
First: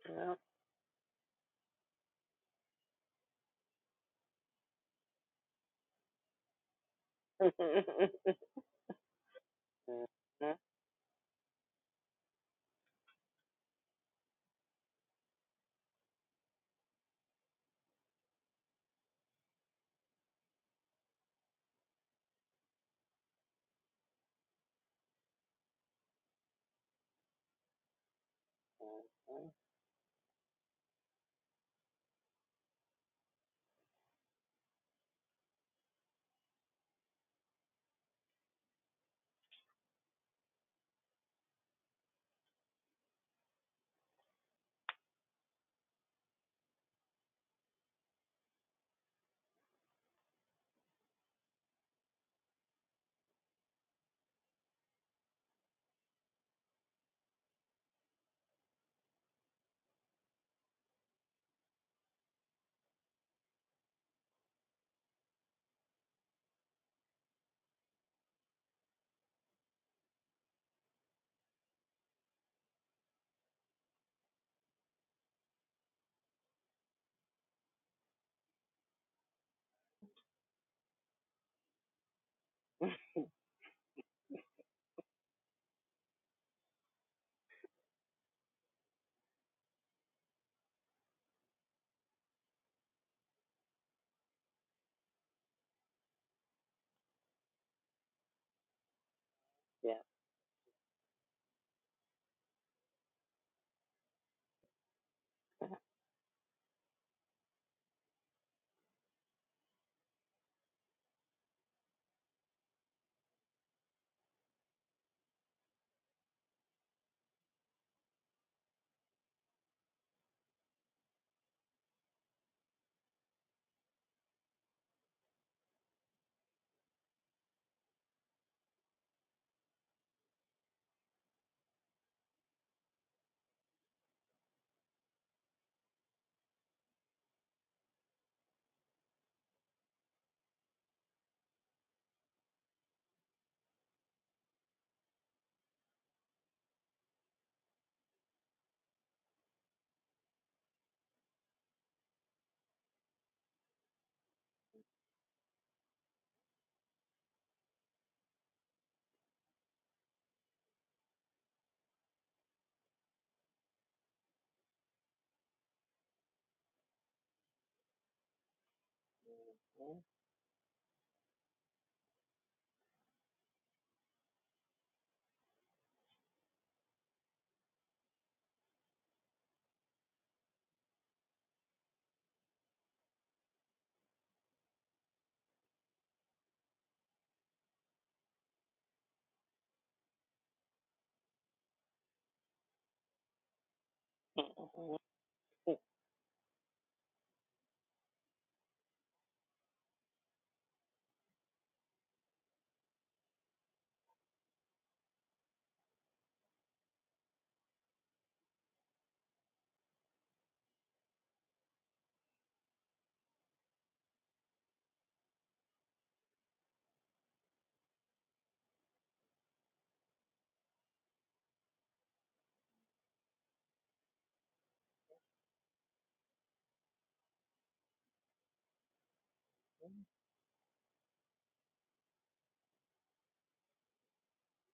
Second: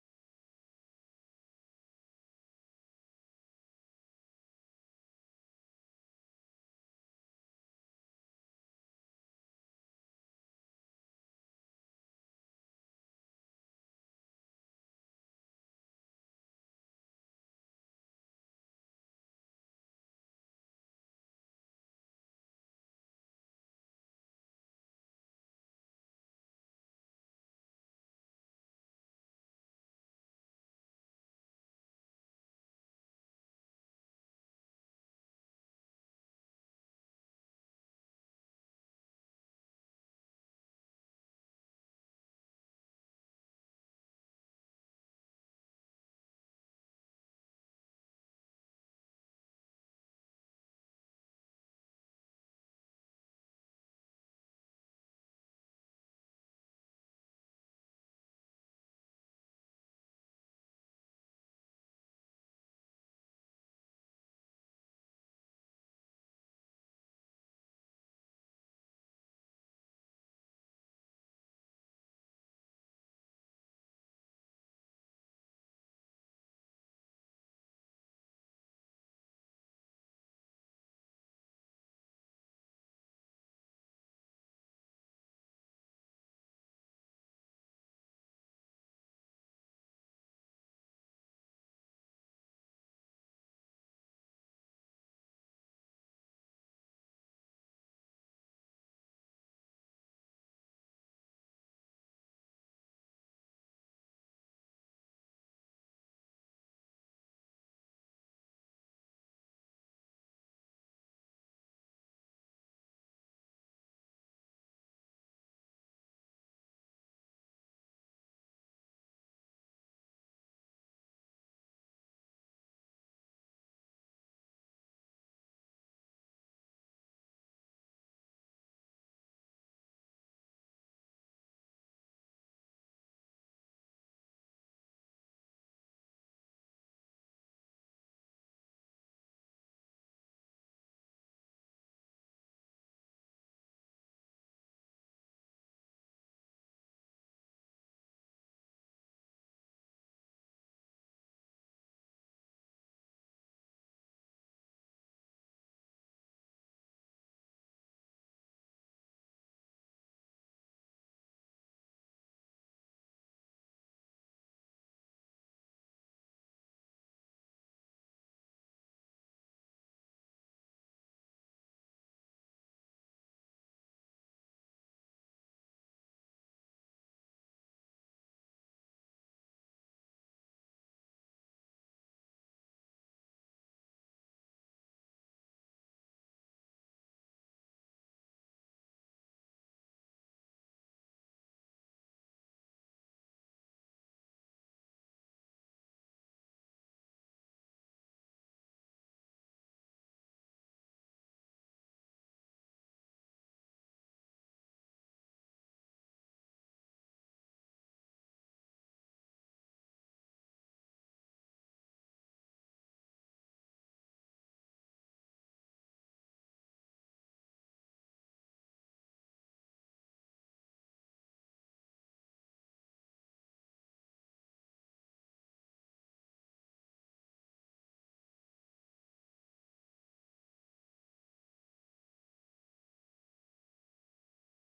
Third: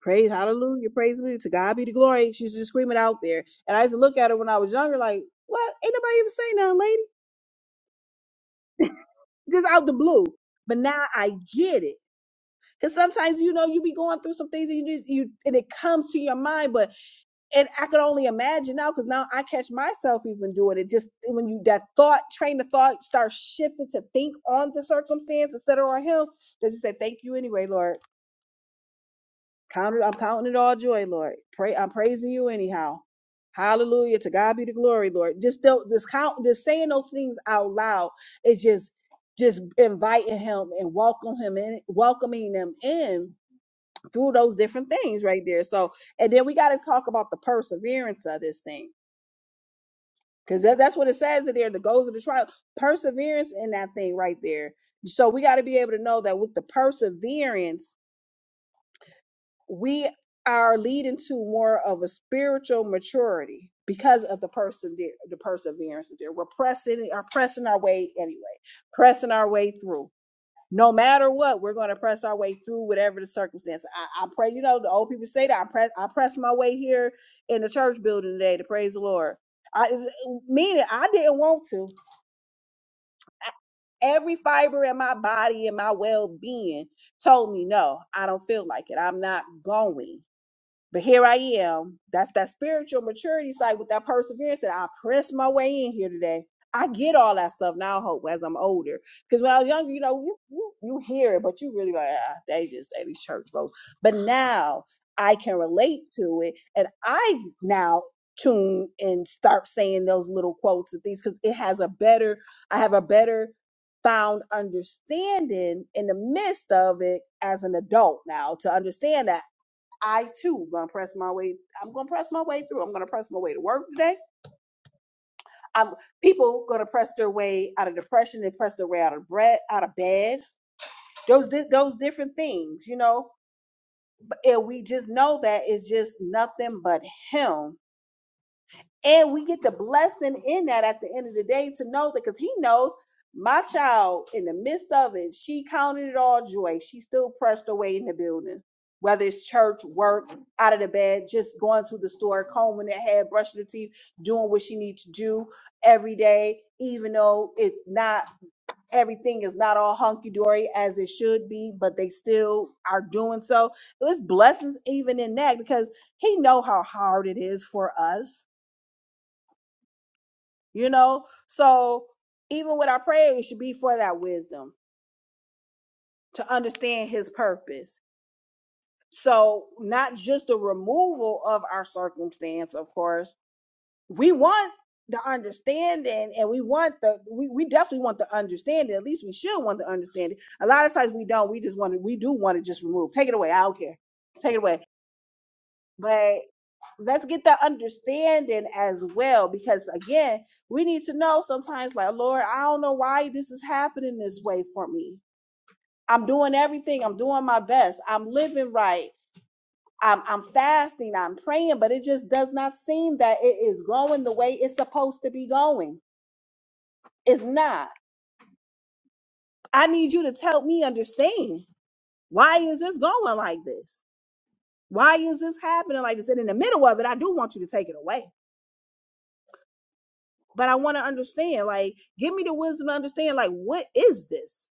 Speaker 1: Praise hallelujah. Praise me. To God be the glory. She's just screaming out there. And I used to look at her when I was younger, like, what? Ain't nobody even saying nothing, lady. Just out the blue. But now I get it Cause sometimes you know you be going through some things and you just, you and it comes to your mind, but and I could only imagine now because now I catch myself even doing it. Just when you that thought, train of thought, start shifting to think on the circumstance instead of on Him. Does it say thank you anyway, Lord? Count it, I'm counting it all joy, Lord. Pray, I'm praising you anyhow. Hallelujah to God be the glory, Lord. Just don't just count, just saying those things out loud. It's just just inviting Him and welcome Him in, welcoming them in through those different things right there. So, and then we got to talk about the perseverance of this thing because that, that's what it says in there the goals of the trial, perseverance in that thing right there. So, we got to be able to know that with the perseverance, we are leading to more of a spiritual maturity because of the person the perseverance is there. We're pressing, are pressing our way anyway, pressing our way through. no matter what, we're going to press our way through whatever the circumstance. I, I pray, you know, the old people say that I press, I press my way here in the church building today to praise the Lord. I meaning I didn't want to. Every fiber in my body and my well being told me no, I don't feel like it. I'm not going. But here I am. That's that spiritual maturity side with that perseverance. And I press my way in here today. I get all that stuff now, hope, as I'm older. Because when I was younger, you know, you, you, you hear it, but you really like, ah, they just say these church folks. But now I can relate to it. And I now tune and start saying those little quotes and things because it has a better, I have a better found understanding in the midst of it as an adult now to understand that I too gonna press my way. I'm gonna press my way through. I'm gonna press my way to work today. I'm people gonna press their way out of depression and press their way out of bread, out of bed. Those di- those different things, you know. But and we just know that it's just nothing but him And we get the blessing in that at the end of the day to know that because he knows my child in the midst of it, she counted it all joy. She still pressed away in the building, whether it's church, work, out of the bed, just going to the store, combing her hair, brushing her teeth, doing what she needs to do every day, even though it's not everything is not all hunky dory as it should be, but they still are doing so. It's blessings even in that because he know how hard it is for us you know so even with our prayer it should be for that wisdom to understand his purpose so not just the removal of our circumstance of course we want the understanding and we want the we, we definitely want the understanding at least we should want the understanding a lot of times we don't we just want to we do want to just remove take it away i don't care take it away but let's get that understanding as well because again we need to know sometimes like lord i don't know why this is happening this way for me i'm doing everything i'm doing my best i'm living right i'm, I'm fasting i'm praying but it just does not seem that it is going the way it's supposed to be going it's not i need you to help me understand why is this going like this why is this happening like this and in the middle of it i do want you to take it away but I want to understand. Like, give me the wisdom to understand, like, what is this?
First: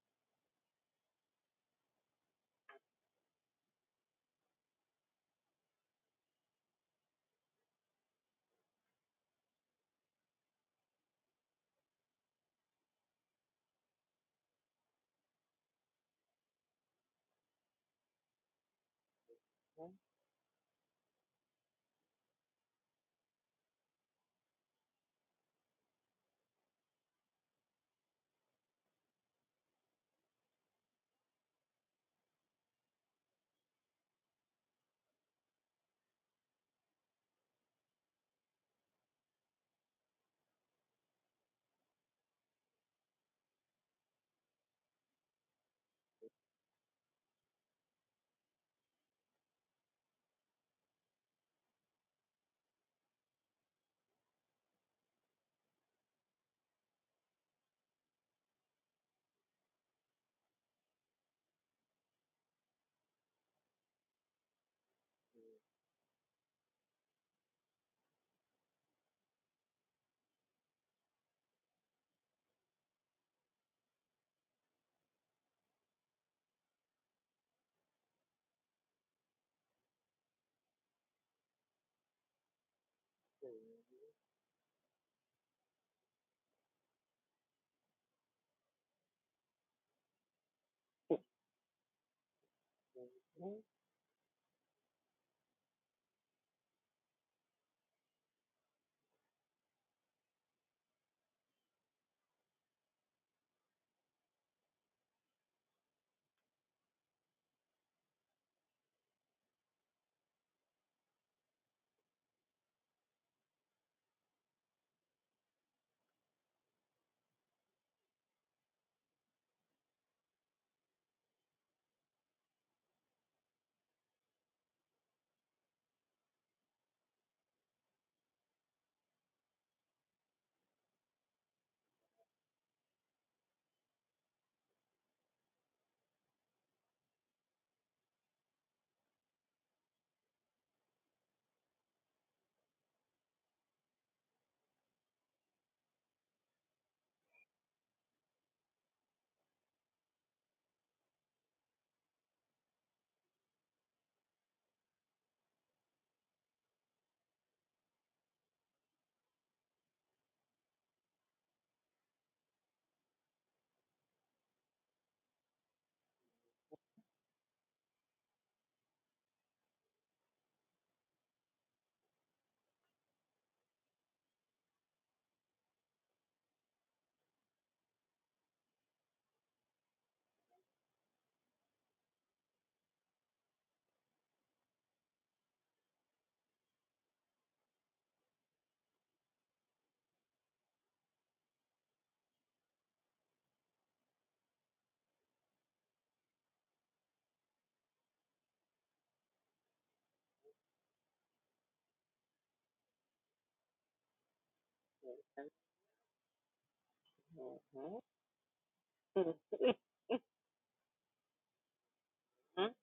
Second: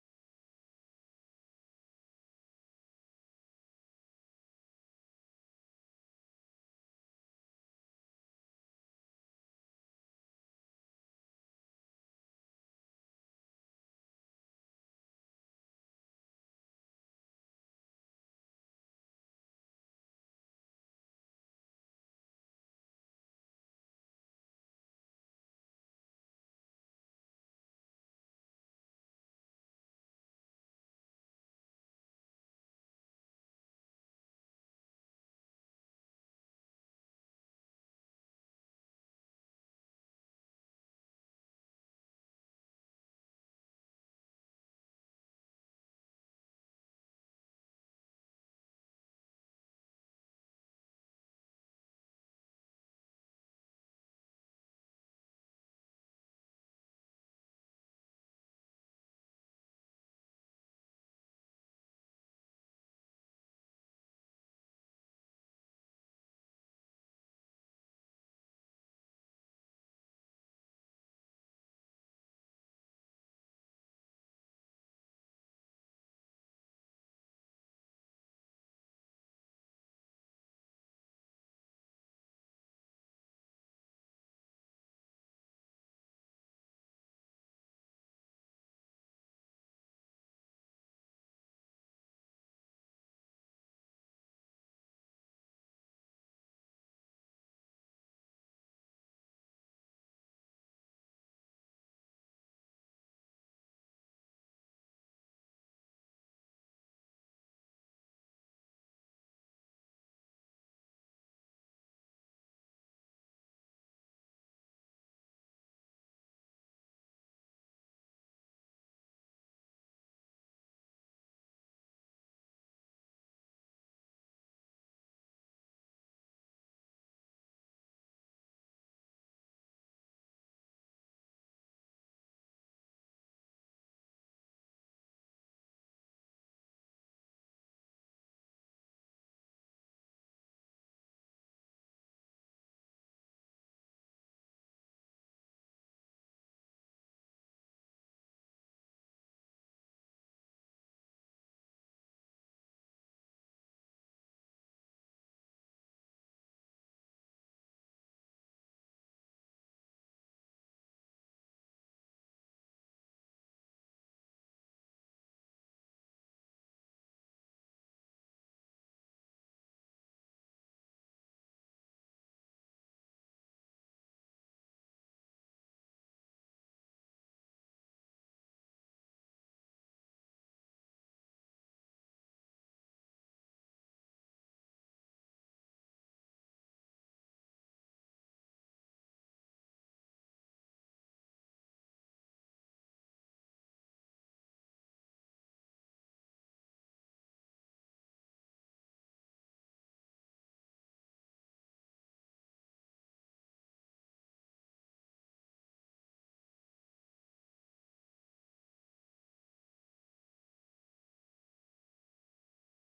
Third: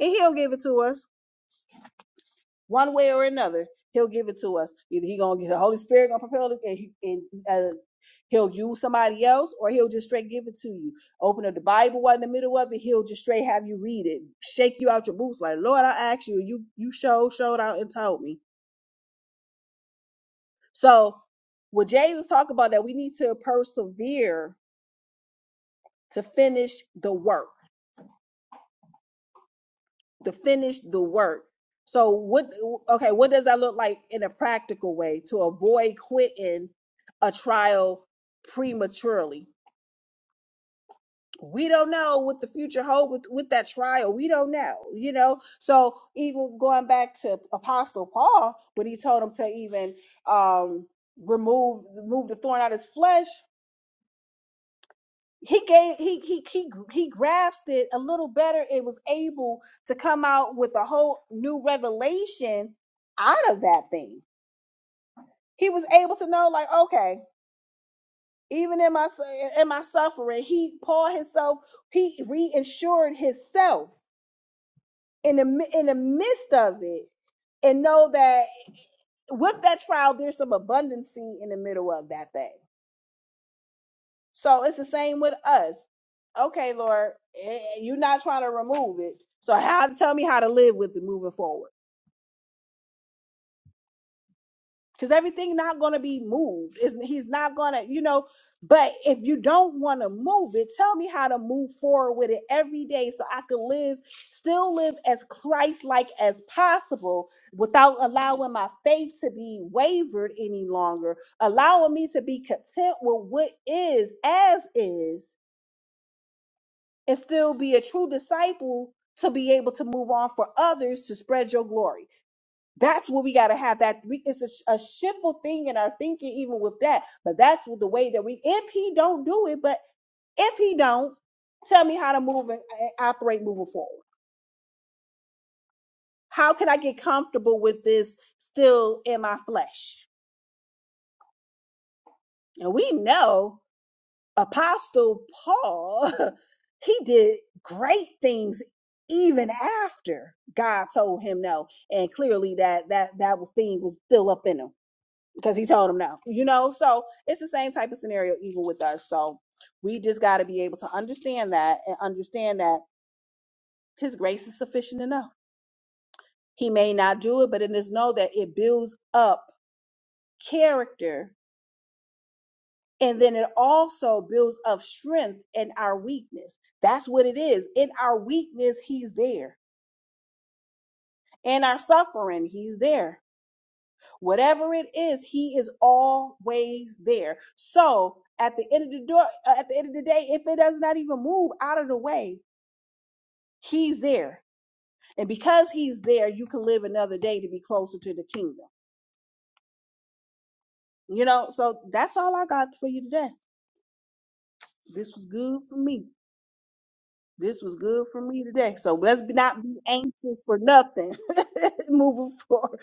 Speaker 1: And he'll give it to us one way or another. He'll give it to us. Either he gonna get the Holy Spirit gonna propel it, and, he, and uh, he'll use somebody else, or he'll just straight give it to you. Open up the Bible while in the middle of it. He'll just straight have you read it, shake you out your boots, like, Lord, I asked you, you you showed showed out and told me. So, what Jesus talk about that we need to persevere to finish the work to finish the work. So what okay, what does that look like in a practical way to avoid quitting a trial prematurely? We don't know what the future holds with, with that trial. We don't know, you know. So even going back to Apostle Paul, when he told him to even um remove remove the thorn out of his flesh, he gave he he he he grasped it a little better and was able to come out with a whole new revelation out of that thing. He was able to know, like, okay, even in my su- in my suffering, he Paul himself he reassured himself in the mi- in the midst of it, and know that with that trial, there's some abundancy in the middle of that thing So it's the same with us. Okay, Lord, eh, you're not trying to remove it. So how tell me how to live with it moving forward. Because everything not going to be moved. is he's not gonna, you know, but if you don't want to move it, tell me how to move forward with it every day so I could live, still live as Christ-like as possible without allowing my faith to be wavered any longer, allowing me to be content with what is as is and still be a true disciple to be able to move on for others to spread your glory. That's what we got to have. That we, it's a, sh- a shiftful thing in our thinking, even with that. But that's what the way that we. If he don't do it, but if he don't, tell me how to move and, and operate moving forward. How can I get comfortable with this still in my flesh? And we know. Apostle Paul, he did great things even after God told him no. And clearly that that that was thing was still up in him because he told him no. You know, so it's the same type of scenario even with us. So we just got to be able to understand that and understand that his grace is sufficient enough. He may not do it, but it is know that it builds up character And then it also builds up strength in our weakness. That's what it is. In our weakness, He's there. In our suffering, He's there. Whatever it is, He is always there. So at the end of the door, uh, at the end of the day, if it does not even move out of the way, He's there. And because He's there, you can live another day to be closer to the kingdom. You know, so that's all I got for you today. This was good for me. This was good for me today. So let's be- not be anxious for nothing moving forward.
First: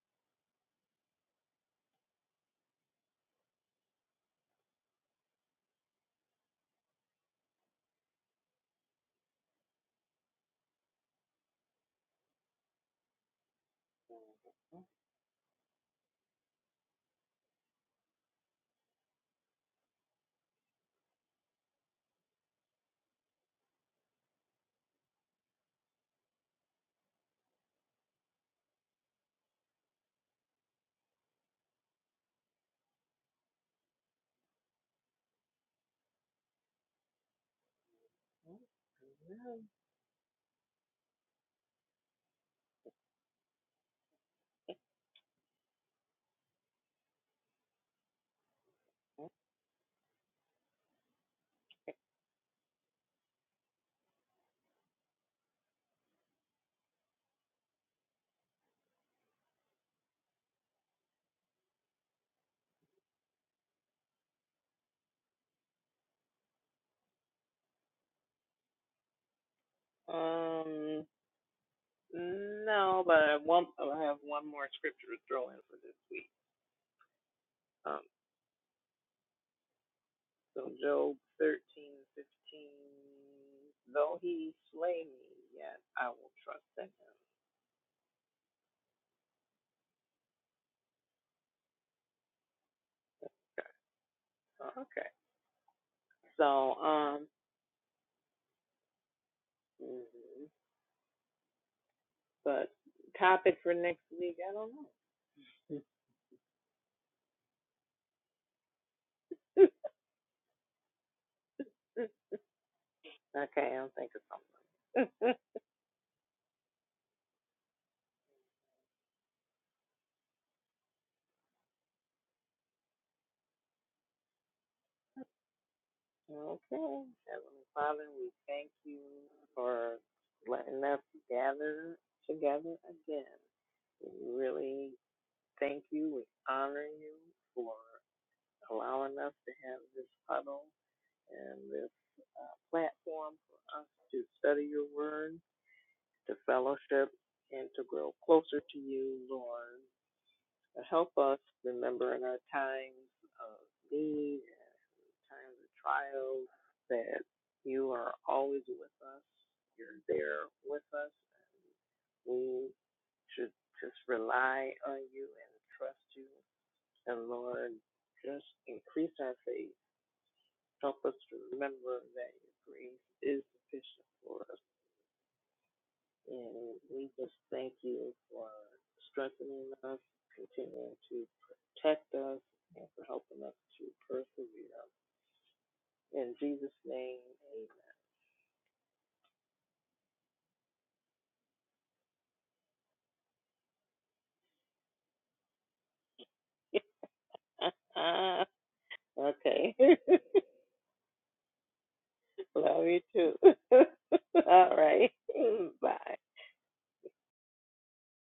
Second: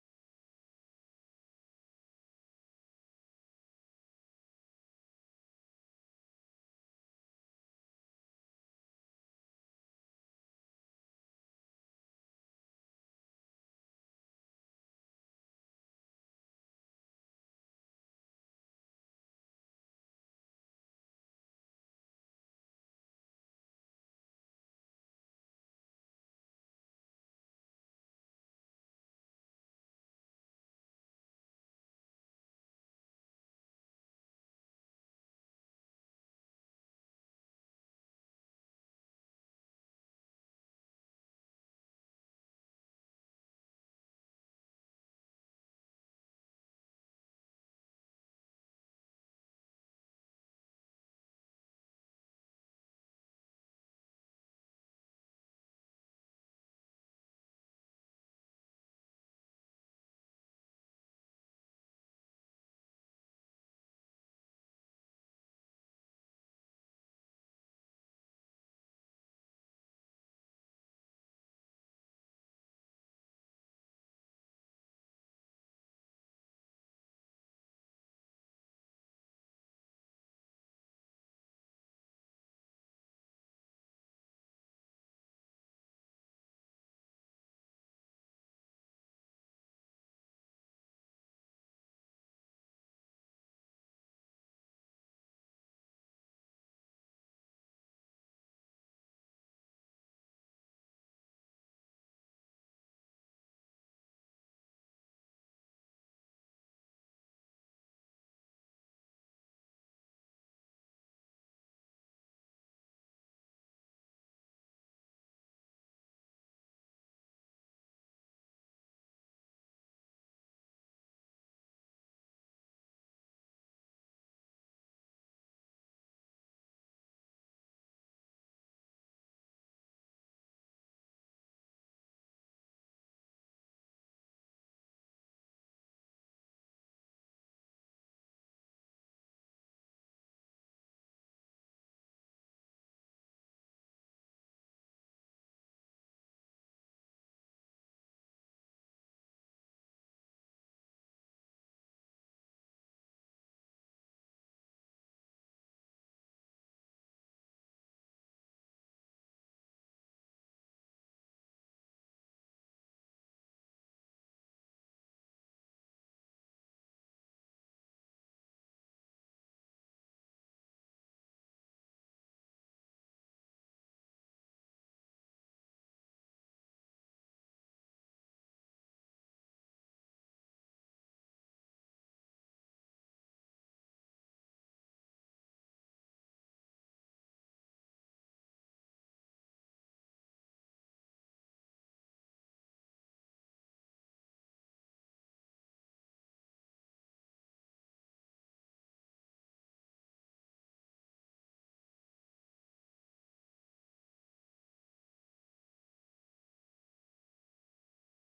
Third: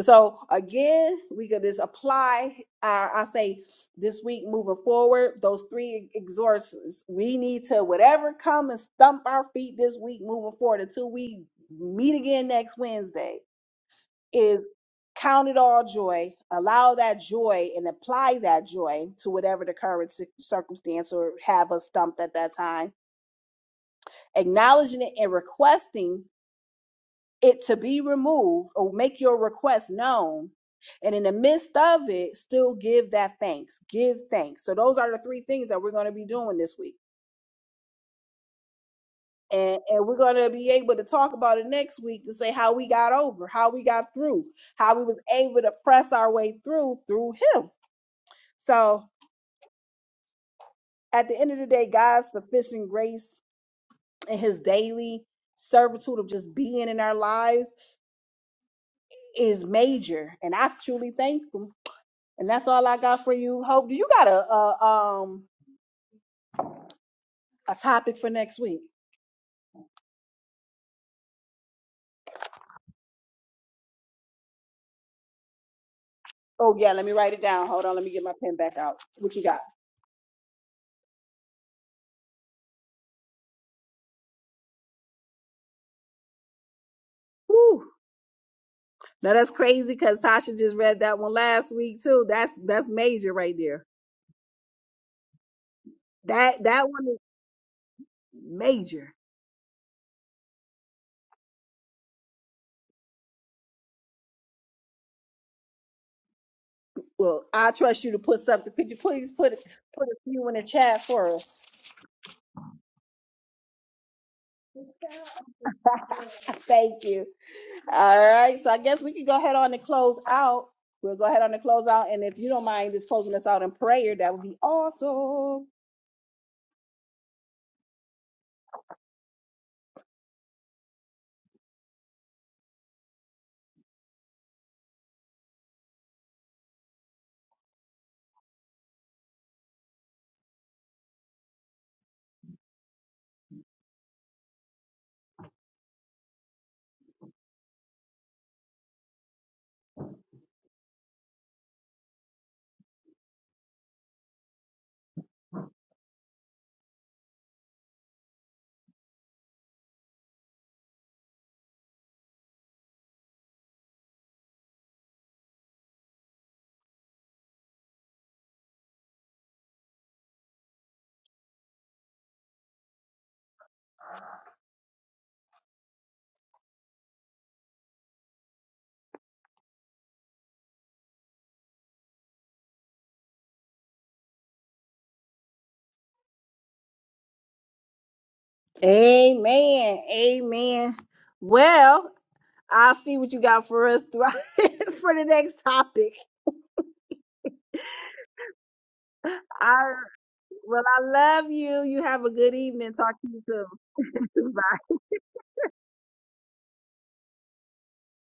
Speaker 1: So again, we could just apply our, I say this week moving forward, those three exhortations we need to whatever come and stump our feet this week moving forward until we meet again next Wednesday is count it all joy, allow that joy and apply that joy to whatever the current cir- circumstance or have us stumped at that time acknowledging it and requesting it to be removed or make your request known. And in the midst of it, still give that thanks. Give thanks. So those are the three things that we're going to be doing this week. And, and we're going to be able to talk about it next week to say how we got over, how we got through, how we was able to press our way through through him. So at the end of the day, God's sufficient grace and his daily servitude of just being in our lives is major, and I truly thank them. And that's all I got for you. Hope do you got a, a um a topic for next week?
Speaker 2: no, but I, want, I have one more scripture to throw in for this week.
Speaker 1: Oh yeah, let me write it down. Hold on,
Speaker 2: Um,
Speaker 1: let me get my pen back out. What you got?
Speaker 2: so Job thirteen fifteen. Though he slay me, yet I will trust in him.
Speaker 1: Woo! Now that's crazy because Tasha just read that one last week too. That's that's major right there.
Speaker 2: Okay. Okay.
Speaker 1: That
Speaker 2: So,
Speaker 1: that one is
Speaker 2: um,
Speaker 1: major.
Speaker 2: mm-hmm. But topic for next week, I don't know.
Speaker 1: Well, I trust you to put something. Could you please put put a few in the chat for us?
Speaker 2: okay, I'll think of something.
Speaker 1: Thank you. All right, so I guess we can go ahead on and close out. We'll go ahead on and close out, and if you don't mind just closing us out in prayer, that would be awesome.
Speaker 2: okay, Heavenly Father, we thank you for letting us gather together again. We really thank you. We honor you for allowing us to have this huddle and this uh, platform for us to study your word, to fellowship, and to grow closer to you, Lord. help us remember in our times of need, times of trials, that you are always with us. You're there with us. We should just rely on you and trust you. And Lord, just increase our faith. Help us to remember that your grace is sufficient for us. And we just thank you for strengthening us, continuing to protect us, and for helping us to persevere. In Jesus' name,
Speaker 1: Amen. Amen. Well, I'll see what you got for us throughout for the next topic.
Speaker 2: amen. okay.
Speaker 1: All Well, I love you. You have a good
Speaker 2: Love
Speaker 1: evening.
Speaker 2: you
Speaker 1: Talk to
Speaker 2: too.
Speaker 1: you soon. Bye.
Speaker 2: All right. Bye.